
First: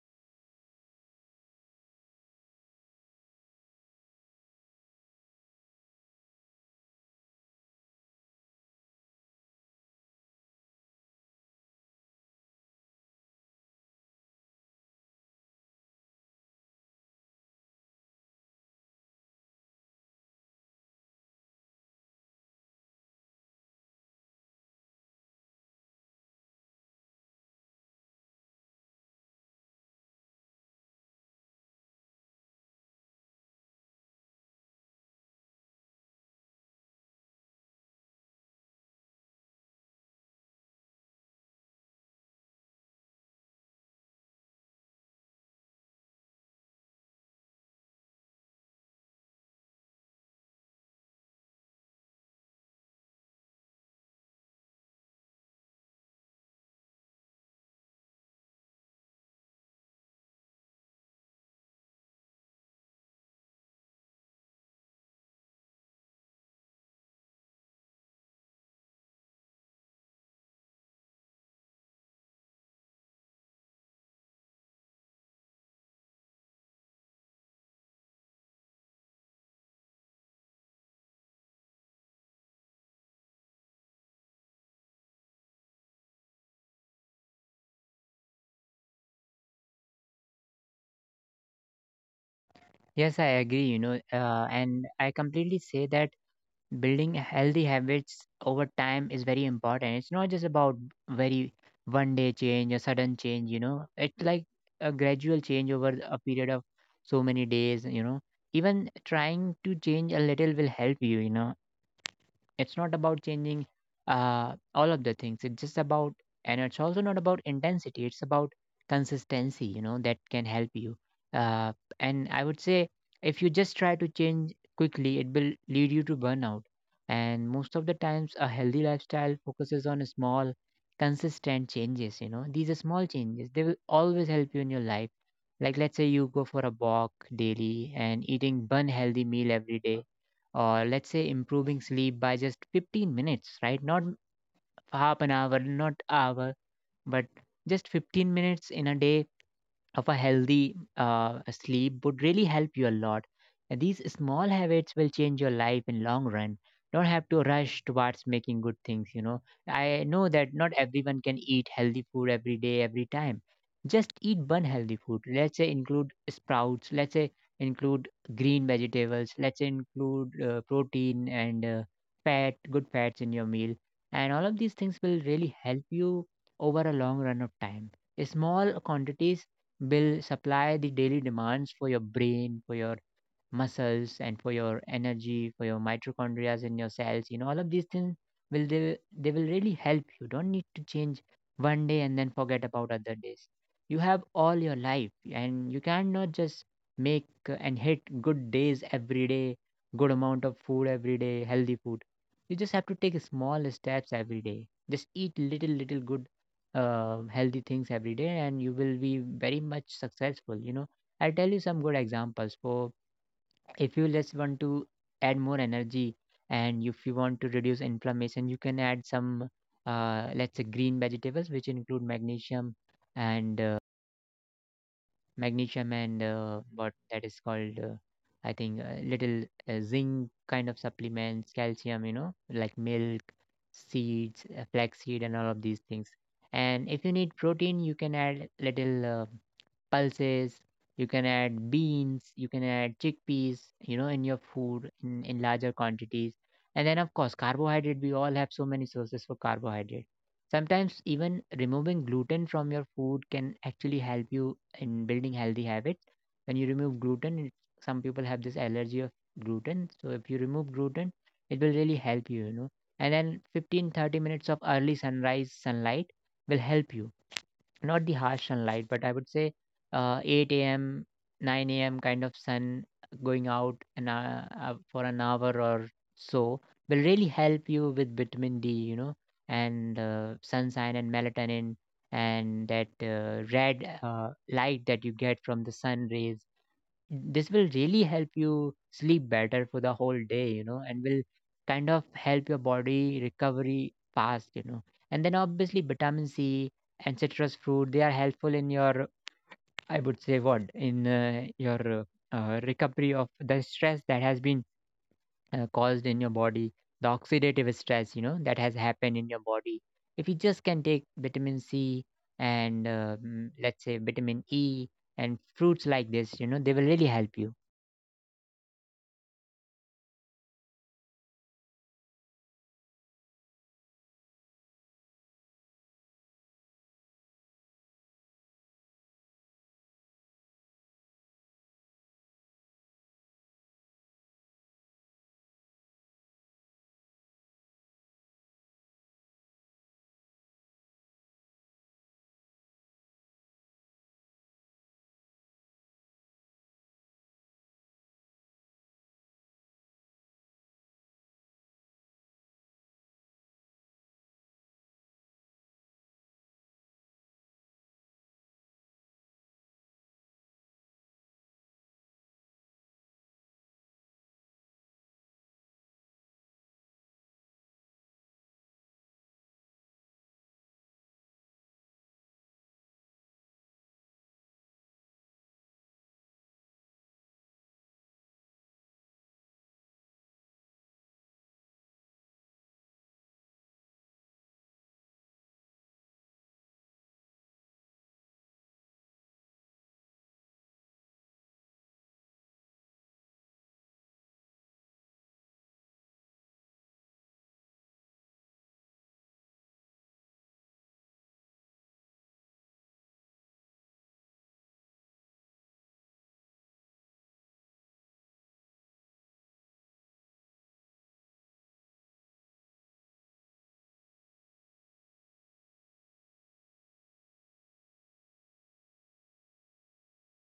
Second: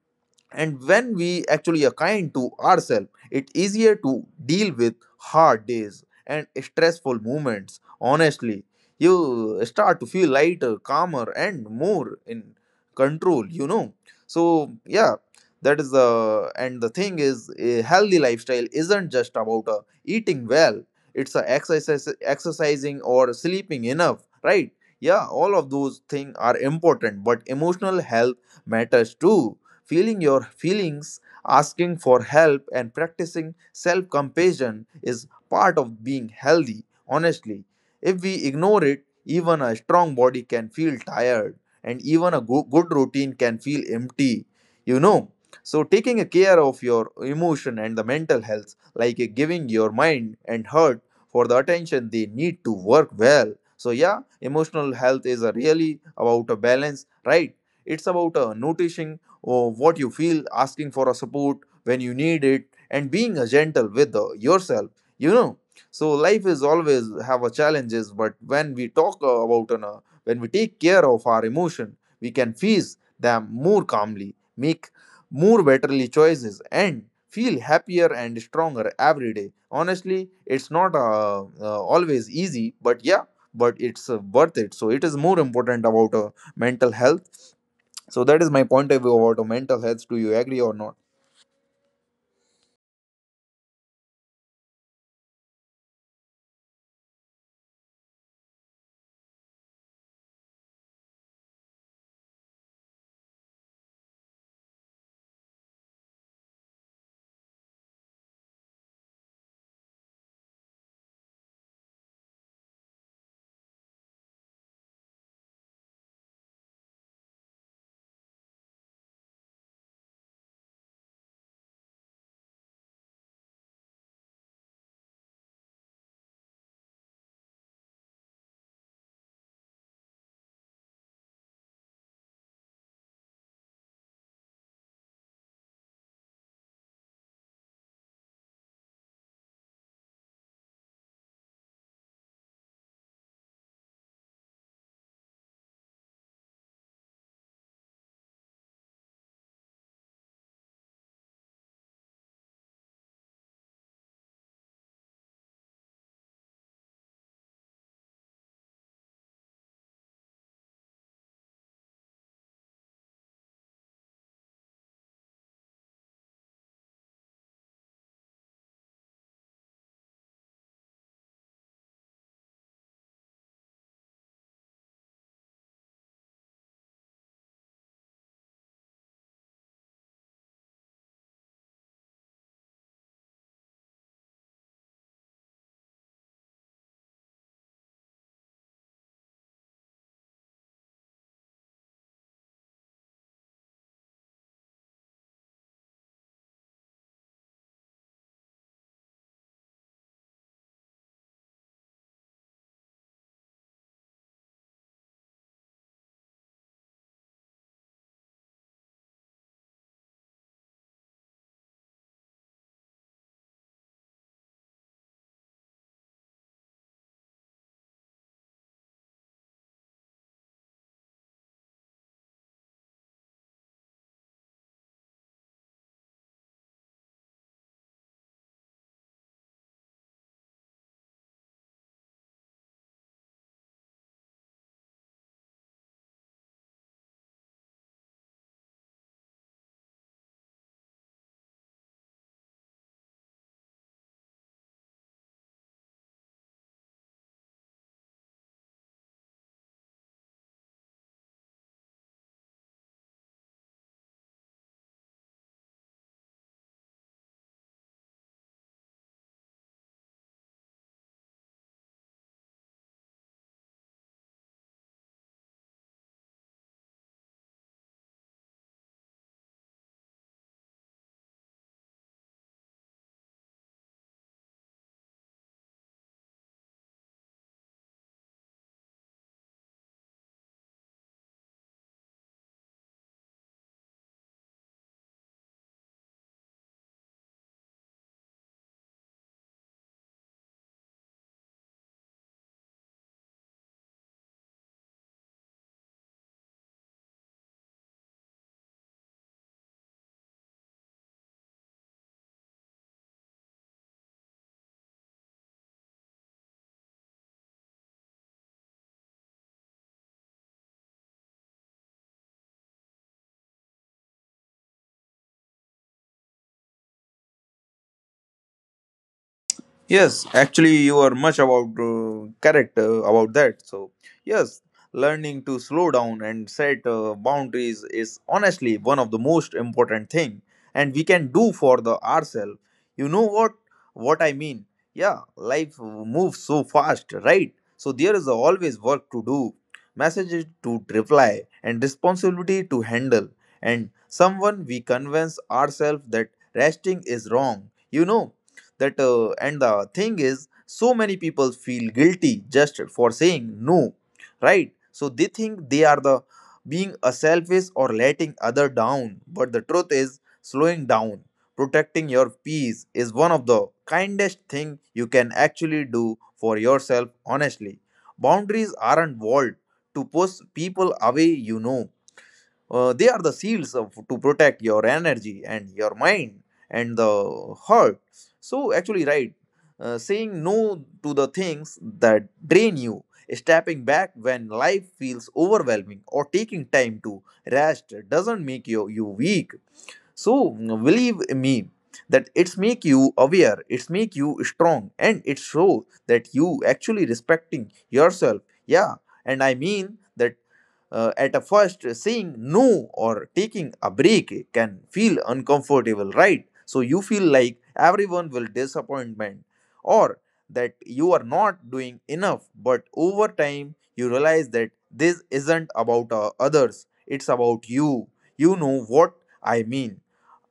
S2: and when we actually are kind to ourselves, it's easier to deal with hard days and stressful moments, honestly. You start to feel lighter, calmer, and more in control, you know. So yeah, that is the, and the thing is a healthy lifestyle isn't just about uh, eating well, it's a exercise exercising or sleeping enough, right? Yeah, all of those things are important, but emotional health matters too. Feeling your feelings, asking for help, and practicing self compassion is part of being healthy, honestly. If we ignore it, even a strong body can feel tired, and even a go- good routine can feel empty. You know, so taking a care of your emotion and the mental health, like uh, giving your mind and heart for the attention they need to work well. So yeah, emotional health is a really about a balance, right? It's about uh, noticing oh, what you feel, asking for a support when you need it, and being a gentle with uh, yourself. You know, so life is always have a challenges, but when we talk uh, about an, uh, when we take care of our emotion, we can face them more calmly, make more betterly choices, and feel happier and stronger every day. Honestly, it's not uh, uh, always easy, but yeah, but it's uh, worth it. So it is more important about uh, mental health. So that is my point of view about mental health. Do you agree or not?
S1: Yes, I agree, you know, uh, and I completely say that building healthy habits over time is very important. It's not just about very one day change, a sudden change, you know, it's like a gradual change over a period of so many days, you know. Even trying to change a little will help you, you know. It's not about changing uh, all of the things. It's just about, and it's also not about intensity. It's about consistency, you know, that can help you. Uh, and I would say, if you just try to change quickly, it will lead you to burnout. And most of the times, a healthy lifestyle focuses on small, consistent changes. You know, these are small changes. They will always help you in your life. Like, let's say you go for a walk daily and eating one healthy meal every day, or let's say improving sleep by just fifteen minutes, right? Not half an hour, not hour, but just fifteen minutes in a day of a healthy uh, sleep would really help you a lot. And these small habits will change your life in long run. Don't have to rush towards making good things, you know. I know that not everyone can eat healthy food every day, every time. Just eat one healthy food. Let's say include sprouts. Let's say include green vegetables. Let's say include uh, protein and uh, fat, good fats in your meal. And all of these things will really help you over a long run of time. Small quantities will supply the daily demands for your brain, for your muscles, and for your energy, for your mitochondria in your cells, you know, all of these things will, they, they will really help you. Don't need to change one day and then forget about other days. You have all your life, and you cannot just make uh, and hit good days every day, good amount of food every day, healthy food. You just have to take small steps every day. Just eat little little good uh, healthy things every day, and you will be very much successful, you know. I'll tell you some good examples. For, if you just want to add more energy and if you want to reduce inflammation, you can add some uh, let's say green vegetables which include magnesium and uh, magnesium and uh, what that is called, uh, I think uh, little uh, zinc kind of supplements, calcium, you know, like milk, seeds, uh, flaxseed, and all of these things. And if you need protein, you can add little uh, pulses, you can add beans, you can add chickpeas, you know, in your food in, in larger quantities. And then, of course, carbohydrate, we all have so many sources for carbohydrate. Sometimes, even removing gluten from your food can actually help you in building healthy habits. When you remove gluten, it-, some people have this allergy of gluten. So, if you remove gluten, it will really help you, you know. And then fifteen thirty minutes of early sunrise sunlight will help you, not the harsh sunlight, but I would say uh, eight a m, nine a m kind of sun, going out and uh, uh, for an hour or so, will really help you with vitamin D, you know, and uh, sunshine and melatonin, and that uh, red uh, light that you get from the sun rays, this will really help you sleep better for the whole day, you know, and will kind of help your body recovery fast, you know. And then obviously vitamin C and citrus fruit, they are helpful in your, I would say, what in uh, your uh, recovery of the stress that has been uh, caused in your body, the oxidative stress, you know, that has happened in your body. If you just can take vitamin C and uh, mm, let's say vitamin E and fruits like this, you know, they will really help you.
S2: Yes, actually, you are much about uh, correct uh, about that. So, yes, learning to slow down and set uh, boundaries is honestly one of the most important thing, and we can do for the ourselves. You know what what I mean? Yeah, life moves so fast, right? So there is always work to do, messages to reply, and responsibility to handle, and someone we convince ourselves that resting is wrong. You know that uh, and the thing is, so many people feel guilty just for saying no, right? So they think they are the being a selfish or letting other down, but the truth is slowing down, protecting your peace is one of the kindest thing you can actually do for yourself. Honestly, boundaries aren't walled to push people away you know uh, They are the seals of, to protect your energy and your mind and the heart. So, actually, right, uh, saying no to the things that drain you, stepping back when life feels overwhelming, or taking time to rest doesn't make you, you weak. So believe me that it's make you aware, it's make you strong, and it shows that you actually respecting yourself, yeah. And I mean that uh, at a first, saying no or taking a break can feel uncomfortable, right? So you feel like everyone will disappointment or that you are not doing enough, but over time you realize that this isn't about uh, others, it's about you. You know what I mean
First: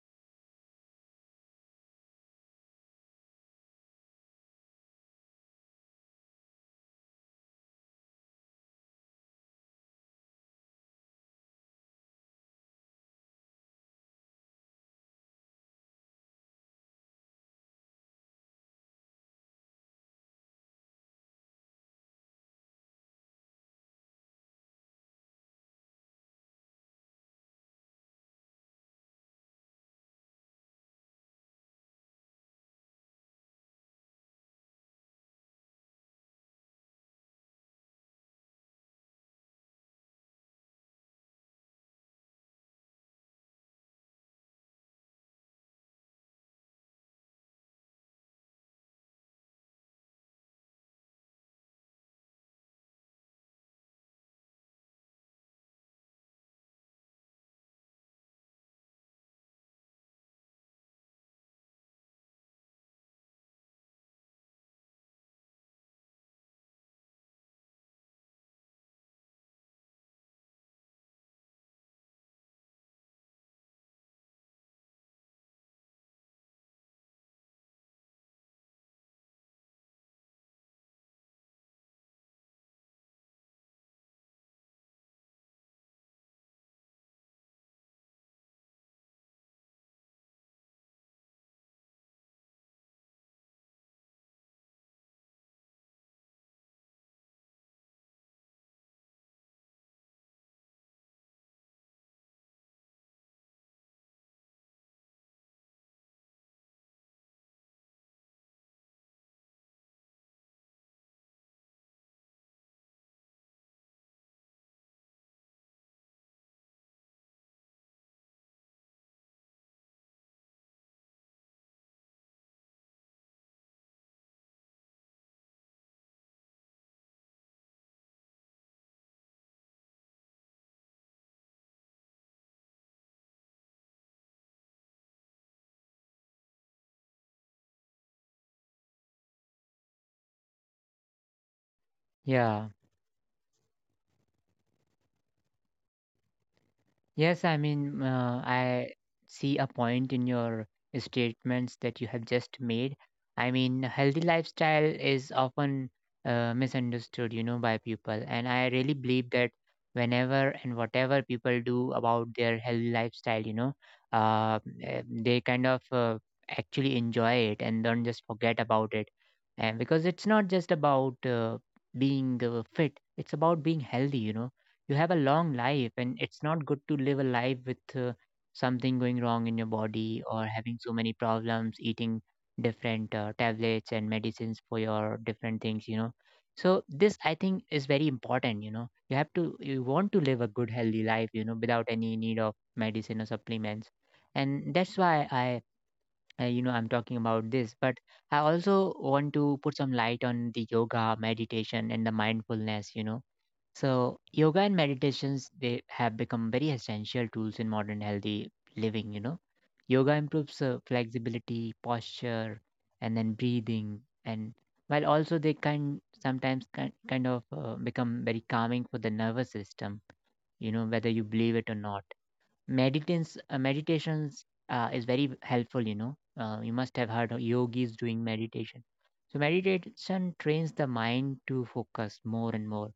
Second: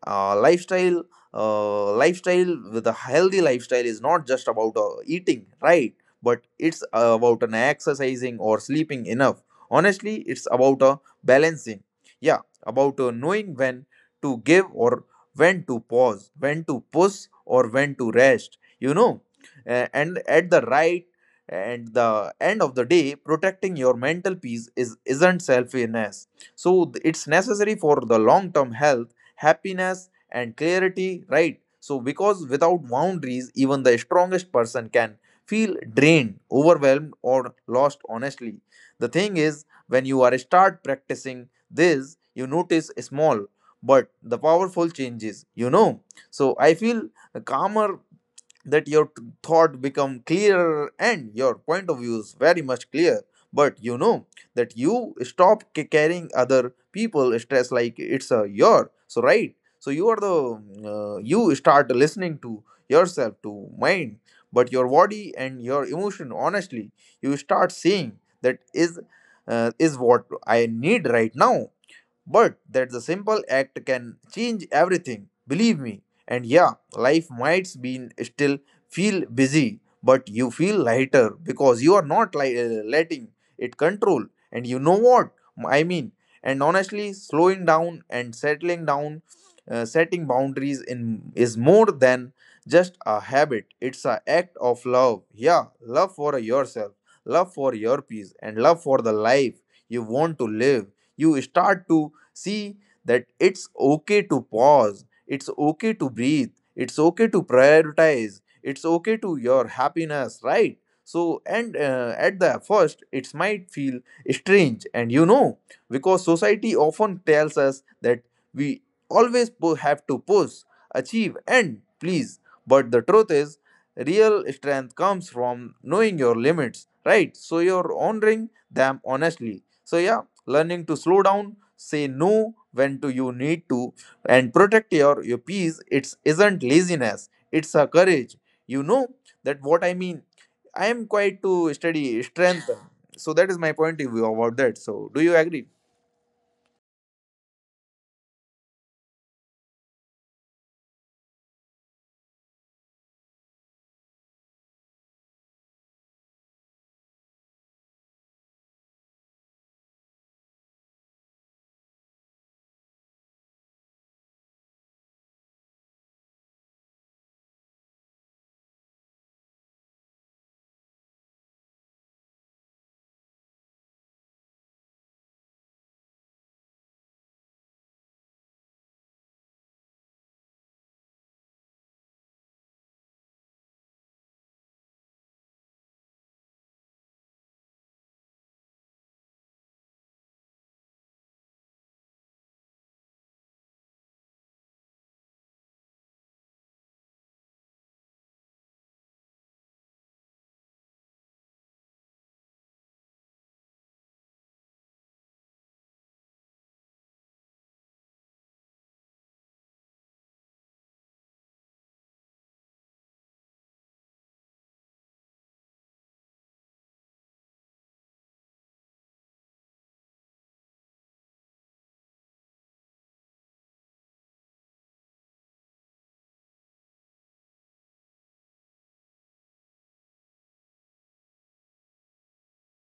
S2: uh, Lifestyle, uh, lifestyle with a healthy lifestyle is not just about uh, eating right, but it's uh, about an exercising or sleeping enough. Honestly, it's about a balancing, yeah, about uh, knowing when to give or when to pause, when to push or when to rest, you know. A- and at the right and the end of the day, protecting your mental peace is isn't selfishness, so th- it's necessary for the long term health, happiness, and clarity, right? So, because without boundaries, even the strongest person can feel drained, overwhelmed, or lost, honestly. The thing is, when you are start practicing this, you notice small but the powerful changes, you know. So, I feel calmer, that your t- thought become clearer and your point of view is very much clear. But you know that you stop ca- carrying other people stress like it's a your so. Right, so you are the mm, uh, you start listening to yourself, to mind, but your body and your emotion, honestly. You start seeing that is uh, is what I need right now, but that the simple act can change everything, believe me. And yeah, life might be still feel busy, but you feel lighter because you are not li- uh, letting it control. And you know what I mean. And honestly, slowing down and settling down, uh, setting boundaries in is more than just a habit, it's an act of love. Yeah, love for yourself, love for your peace, and love for the life you want to live. You start to see that it's okay to pause, it's okay to breathe, it's okay to prioritize, it's okay to your happiness, right? So, and uh, at the first, it might feel strange. And you know, because society often tells us that we always po- have to push, achieve, and please, but the truth is real strength comes from knowing your limits, right? So you're honoring them, honestly, so yeah, learning to slow down, say no when do you need to, and protect your your peace, it's isn't laziness, it's a courage. You know that what I mean. I am quite to study
S1: Yeah.
S2: strength. So that is my point of view about that, so do you agree?
S1: Yes, I mean, uh, I see a point in your statements that you have just made. I mean, healthy lifestyle is often uh, misunderstood, you know, by people. And I really believe that whenever and whatever people do about their healthy lifestyle, you know, uh, eh, they kind of uh, actually enjoy it and don't just forget about it. And because it's not just about uh, being uh, fit, it's about being healthy, you know, you have a long life, and it's not good to live a life with uh, something going wrong in your body, or having so many problems eating different uh, tablets and medicines for your different things, you know. So this, I think, is very important. You know, you have to you want to live a good healthy life, you know, without any need of medicine or supplements. And that's why I, uh, you know, I'm talking about this, but I also want to put some light on the yoga, meditation, and the mindfulness, you know. So, yoga and meditations, they have become very essential tools in modern healthy living, you know. Yoga improves uh, flexibility, posture, and then breathing, and while also they can sometimes kind, kind of uh, become very calming for the nervous system, you know, whether you believe it or not. Meditations uh, meditations uh, is very helpful, you know. Uh, you must have heard of yogis doing meditation. So meditation trains the mind to focus more and more,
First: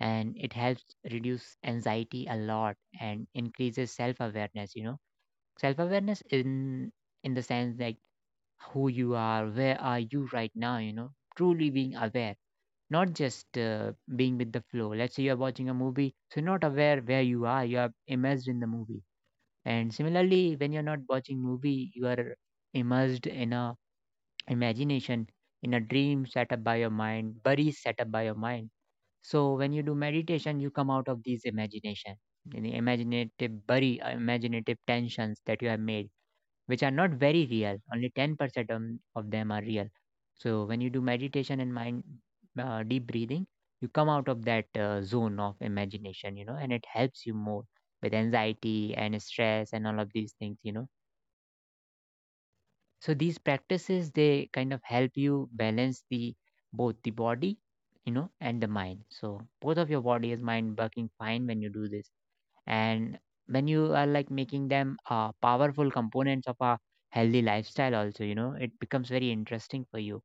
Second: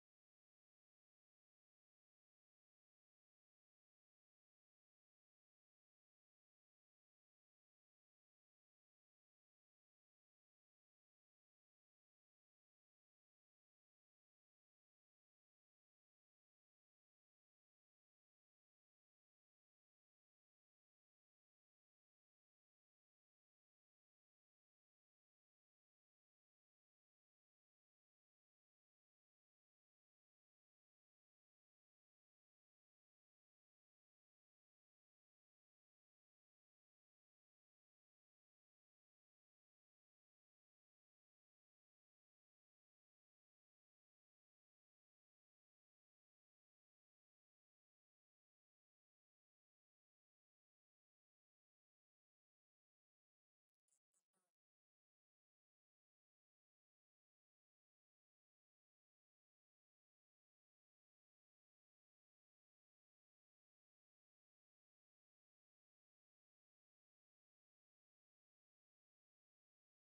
S1: and it helps reduce anxiety a lot, and increases self awareness, you know. Self awareness in in the sense like, who you are, where are you right now, you know, truly being aware, not just uh, being with the flow. Let's say you're watching a movie, so you're not aware where you are, you are immersed in the movie. And similarly, when you're not watching movie, you are immersed in a imagination, in a dream set up by your mind, worries set up by your mind. So when you do meditation, you come out of these imagination, in the imaginative worry, uh, imaginative tensions that you have made, which are not very real. Only ten percent on- of them are real. So when you do meditation and mind uh, deep breathing, you come out of that uh, zone of imagination, you know, and it helps you more with anxiety and stress and all of these things, you know. So these practices, they kind of help you balance the both the body, you know, and the mind. So both of your body is mind working fine when you do this. And when you are like making them uh, powerful components of a healthy lifestyle also, you know, it becomes very interesting for you,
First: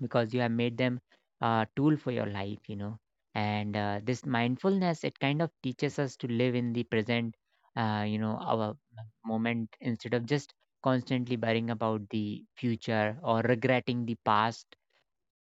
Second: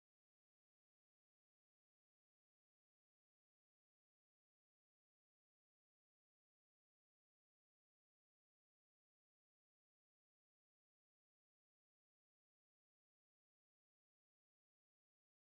S1: because you have made them a tool for your life, you know. And uh, this mindfulness, it kind of teaches us to live in the present uh, you know, our moment, instead of just constantly worrying about the future or regretting the past.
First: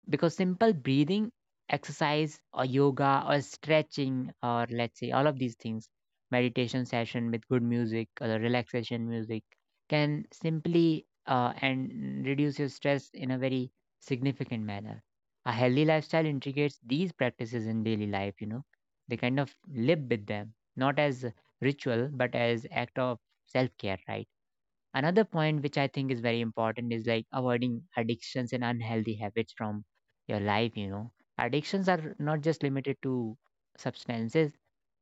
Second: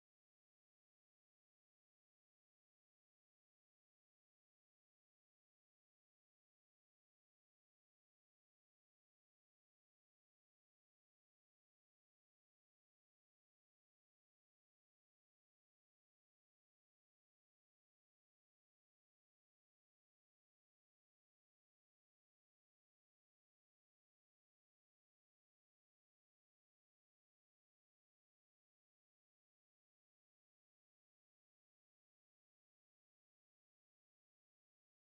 S1: Because simple breathing exercise or yoga or stretching, or let's say all of these things, meditation session with good music or the relaxation music, can simply uh, and reduce your stress in a very significant manner. A healthy lifestyle integrates these practices in daily life, you know. They kind of live with them not as ritual, but as act of self-care, right? Another point which I think is very important is like avoiding addictions and unhealthy habits from your life, you know. Addictions are not just limited to substances,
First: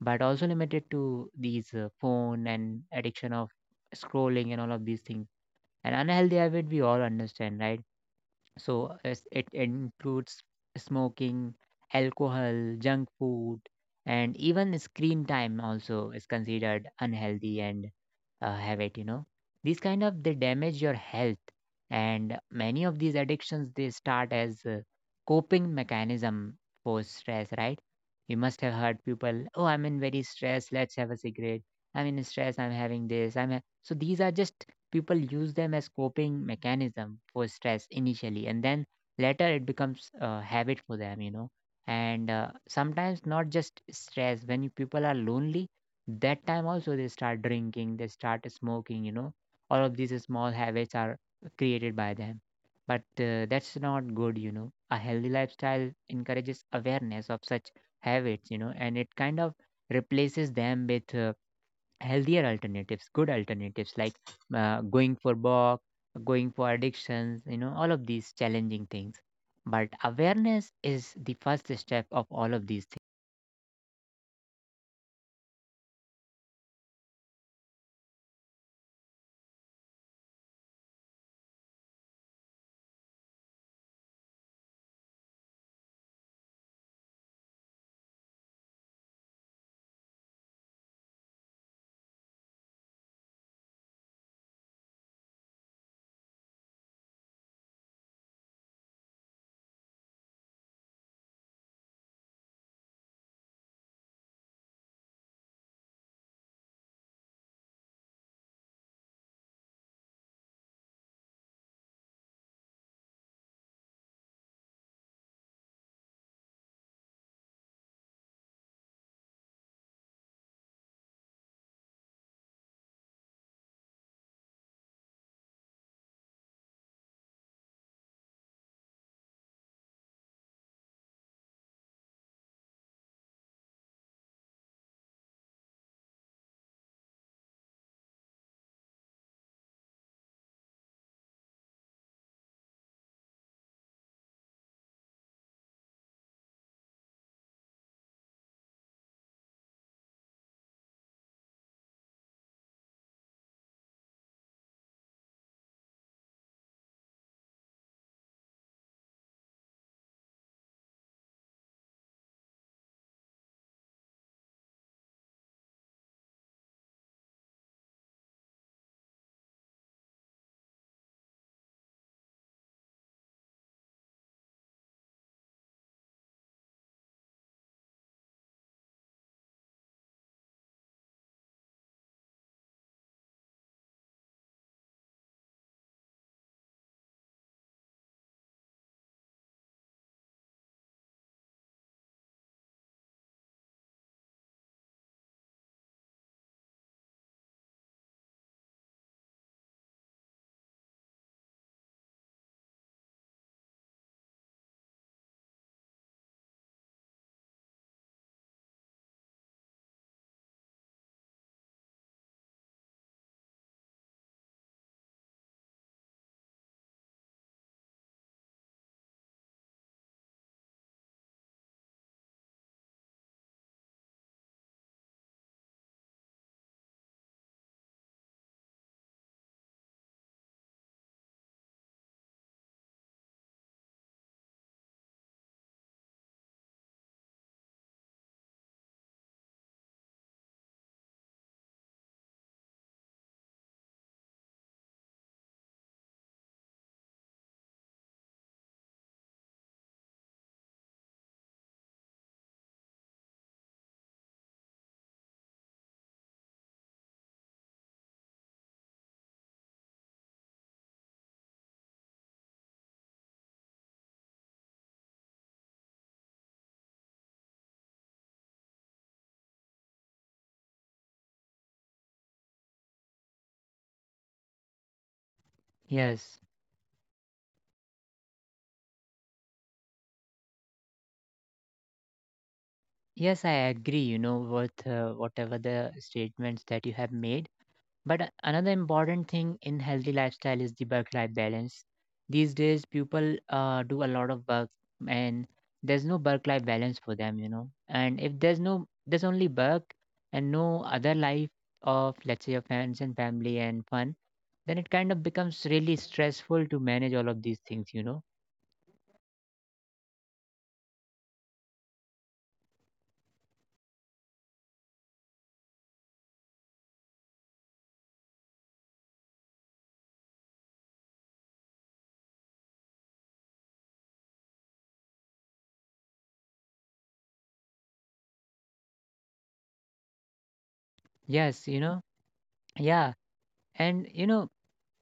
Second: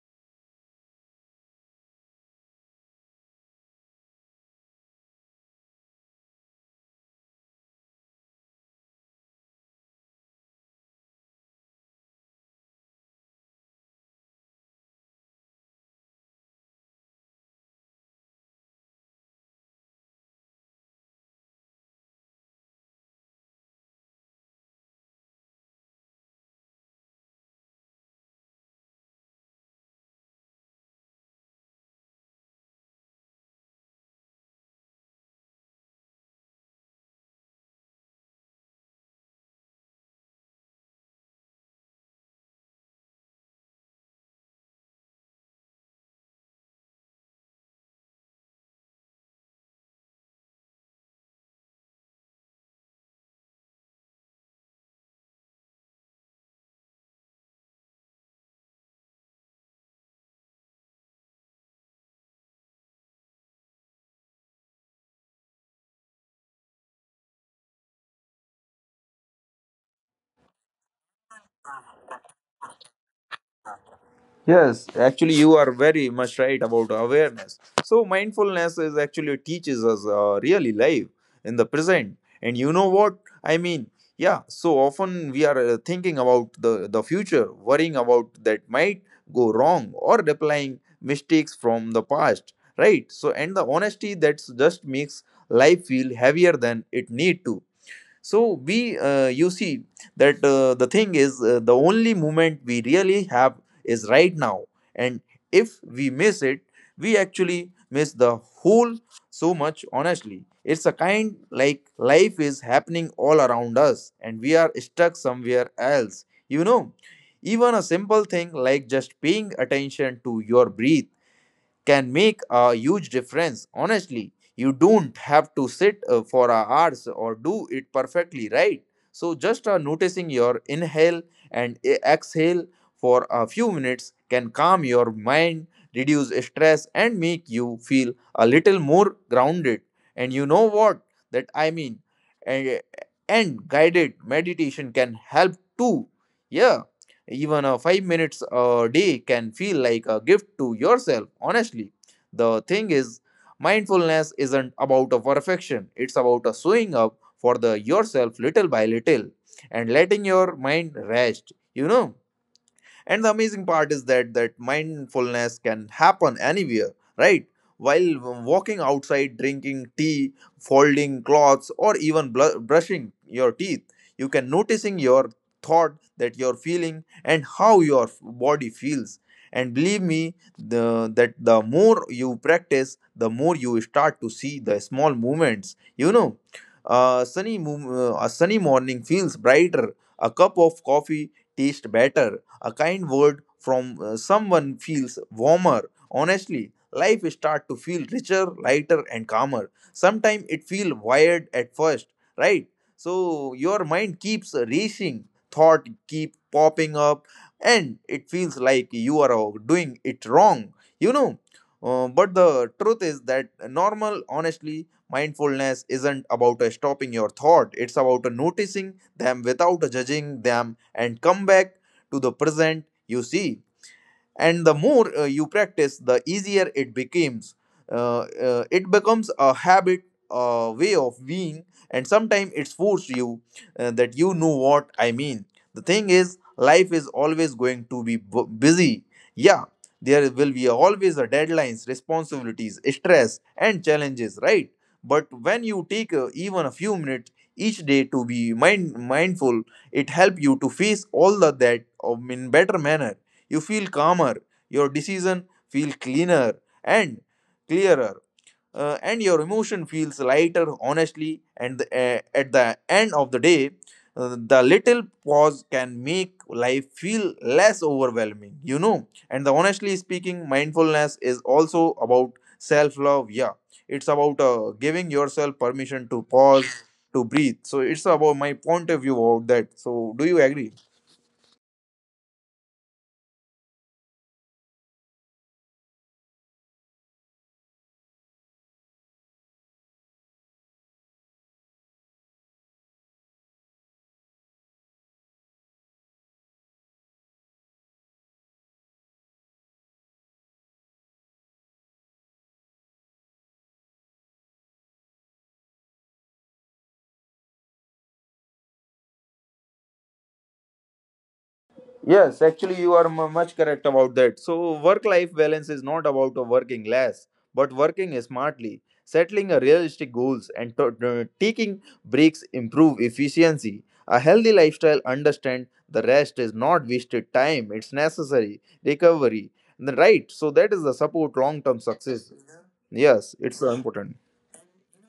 S1: but also limited to these uh, phone, and addiction of scrolling and all of these things. An unhealthy habit we all understand, right? So as it includes smoking, alcohol, junk food, and even screen time also is considered unhealthy and uh, have it, you know. These kind of, they damage your health, and many of these addictions, they start as a coping mechanism for stress, right? You must have heard people, oh, I'm in very stress, let's have a cigarette. I'm in stress, I'm having this, i'm ha-. So these are just, people use them as coping mechanism for stress initially, and then later it becomes a habit for them, you know. And uh, sometimes not just stress, when you, people are lonely, that time also they start drinking, they start smoking, you know. All of these small habits are created by them, but uh, that's not good, you know. A healthy lifestyle encourages awareness of such habits, you know, and it kind of replaces them with uh, healthier alternatives, good alternatives, like uh, going for walk, going for addictions, you know, all of these challenging things. But awareness is the first step of all of these things.
S2: Yes, actually, you are very much right about awareness. So, mindfulness is actually teaches us uh, really live in the present. And you know what I mean? Yeah. So often we are uh, thinking about the the future, worrying about that might go wrong, or replying mistakes from the past. Right. So, and the honesty, that's just makes life feel heavier than it need to. So we uh, you see that uh, the thing is, uh, the only moment we really have is right now. And if we miss it, we actually miss the whole so much. Honestly, it's a kind like life is happening all around us and we are stuck somewhere else, you know. Even a simple thing like just paying attention to your breath can make a huge difference. Honestly, you don't have to sit uh, for a hours or do it perfectly, right? So, just uh, noticing your inhale and e- exhale for a few minutes can calm your mind, reduce stress, and make you feel a little more grounded. And you know what that I mean? And, and guided meditation can help too. Yeah, even uh, five minutes a day can feel like a gift to yourself, honestly. The thing is, mindfulness isn't about a perfection, it's about a showing up for the yourself little by little and letting your mind rest, you know. And the amazing part is that that mindfulness can happen anywhere, right? While walking outside, drinking tea, folding clothes, or even bl- brushing your teeth, you can noticing your thought, that your feeling, and how your body feels. And believe me, the, that the more you practice, the more you start to see the small movements, you know. A sunny mo- uh, a sunny morning feels brighter, a cup of coffee tastes better, a kind word from uh, someone feels warmer. Honestly, life start to feel richer, lighter, and calmer. Sometimes it feel wired at first, right? So your mind keeps racing, thought keep popping up, and it feels like you are uh, doing it wrong. You know. Uh, but the truth is that normal, honestly, mindfulness isn't about uh, stopping your thought. It's about uh, noticing them without uh, judging them and come back to the present, you see. And the more uh, you practice, the easier it becomes, uh, uh, it becomes a habit, a way of being. And sometimes it's forced you uh, that you know what I mean. The thing is, life is always going to be bu- busy, yeah. There will be always a deadlines, responsibilities, stress, and challenges, right? But when you take uh, even a few minutes each day to be mind mindful, it helps you to face all the that um, in better manner. You feel calmer, your decision feel cleaner and clearer, uh, and your emotion feels lighter. Honestly, and the, uh, at the end of the day, uh, the little pause can make life feel less overwhelming. You know, and the honestly speaking, mindfulness is also about self love. Yeah, it's about uh, giving yourself permission to
S1: Yes.
S2: pause, to breathe. So it's about my point of view about that. So do you agree?
S1: Yes, I agree, you know, with uh, whatever the statements that you have made. But a- another important thing in healthy lifestyle is the work-life balance. These days, people uh, do a lot of work, and there's no work-life balance for them, you know. And if there's no, there's only work and no other life of, let's say, your friends and family and fun, then it kind of becomes really stressful to manage all of these things, you know.
S2: Yes, actually, you are mu much correct about that. So, work life balance is not about working less, but working smartly, settling a realistic goals, and to- to- taking breaks improve efficiency. A healthy lifestyle understand the rest is not wasted time, it's necessary recovery. And The- Right, so that is the support long
S1: Yes,
S2: term
S1: you know.
S2: success.
S1: Yeah.
S2: Yes, it's
S1: And
S2: important.
S1: you know,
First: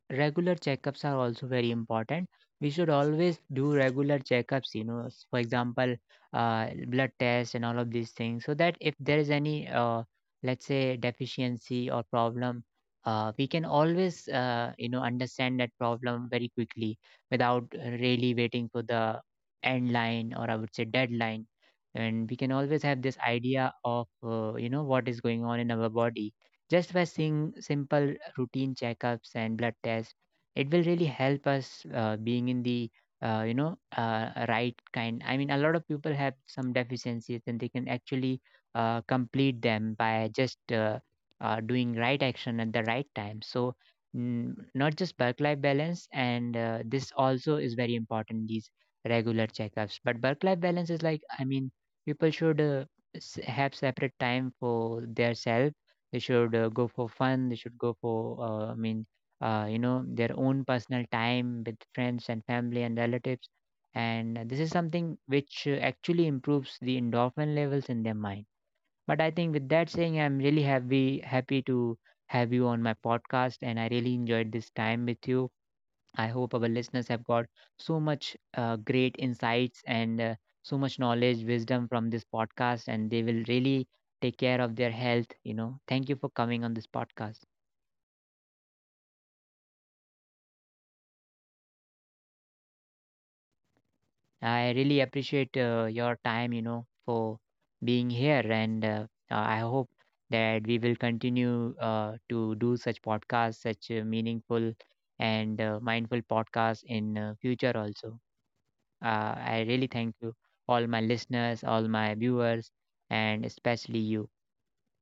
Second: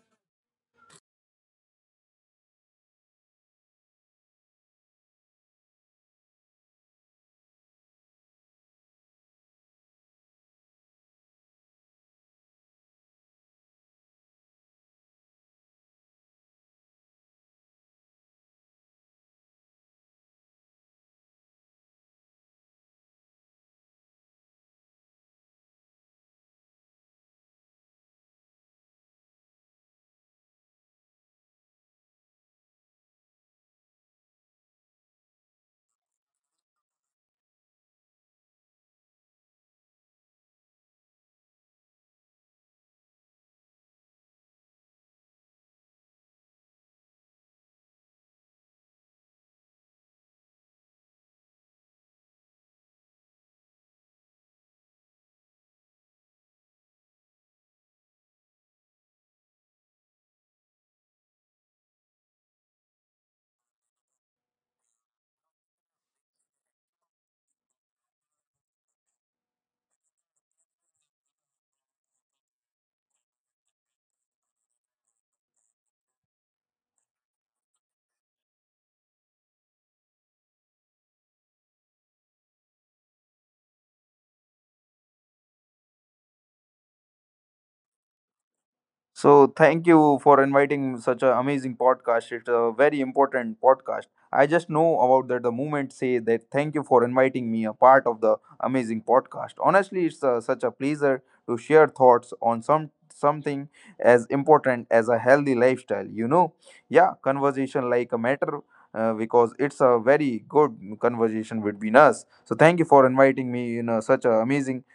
S1: regular checkups are also very important. We should always do regular checkups, you know, s- for example, uh, blood tests and all of these things, so that if there is any, uh, let's say, deficiency or problem, uh, we can always, uh, you know, understand that problem very quickly without uh, really waiting for the end line, or I would say deadline. And we can always have this idea of, uh, you know, what is going on in our body just by seeing simple routine checkups and blood tests. It will really help us uh, being in the uh, you know, uh, right kind. I mean, a lot of people have some deficiencies, and they can actually uh, complete them by just uh, uh, doing right action at the right time. So, mm, not just work-life balance, and uh, this also is very important, these regular checkups. But work-life balance is like, I mean, people should uh, s- have separate time for their self. They should uh, go for fun, they should go for, uh, i mean uh, you know, their own personal time with friends and family and relatives. And uh, this is something which uh, actually improves the endorphin levels in their mind. But I think with that saying, I'm really happy happy to have you on my podcast, and I really enjoyed this time with you. I hope our listeners have got so much uh, great insights, and uh, so much knowledge, wisdom from this podcast, and they will really take care of their health. You know, thank you for coming on this podcast.
S2: So thank you for inviting such an amazing podcast. It's a very important podcast. I
S1: I
S2: just
S1: really
S2: know about
S1: appreciate
S2: that the
S1: uh,
S2: moment
S1: your
S2: say
S1: time,
S2: that
S1: you know,
S2: thank you for
S1: for
S2: inviting me a
S1: being
S2: part of
S1: here.
S2: the
S1: And uh,
S2: amazing
S1: uh, I
S2: podcast.
S1: hope
S2: Honestly, it's uh
S1: that
S2: such
S1: we
S2: a
S1: will
S2: pleasure to
S1: continue
S2: share
S1: uh,
S2: thoughts
S1: to
S2: on
S1: do
S2: some
S1: such podcasts,
S2: something
S1: such uh,
S2: as
S1: meaningful
S2: important as a
S1: and
S2: healthy
S1: uh,
S2: lifestyle.
S1: mindful
S2: You know,
S1: podcasts in
S2: yeah,
S1: uh, future
S2: conversation like
S1: also.
S2: a matter, uh,
S1: Uh,
S2: because
S1: I
S2: it's
S1: really
S2: a
S1: thank you,
S2: very good
S1: all my listeners,
S2: conversation
S1: all
S2: between
S1: my
S2: us. So
S1: viewers,
S2: thank you for
S1: and
S2: inviting me in
S1: especially
S2: a,
S1: you.
S2: such an amazing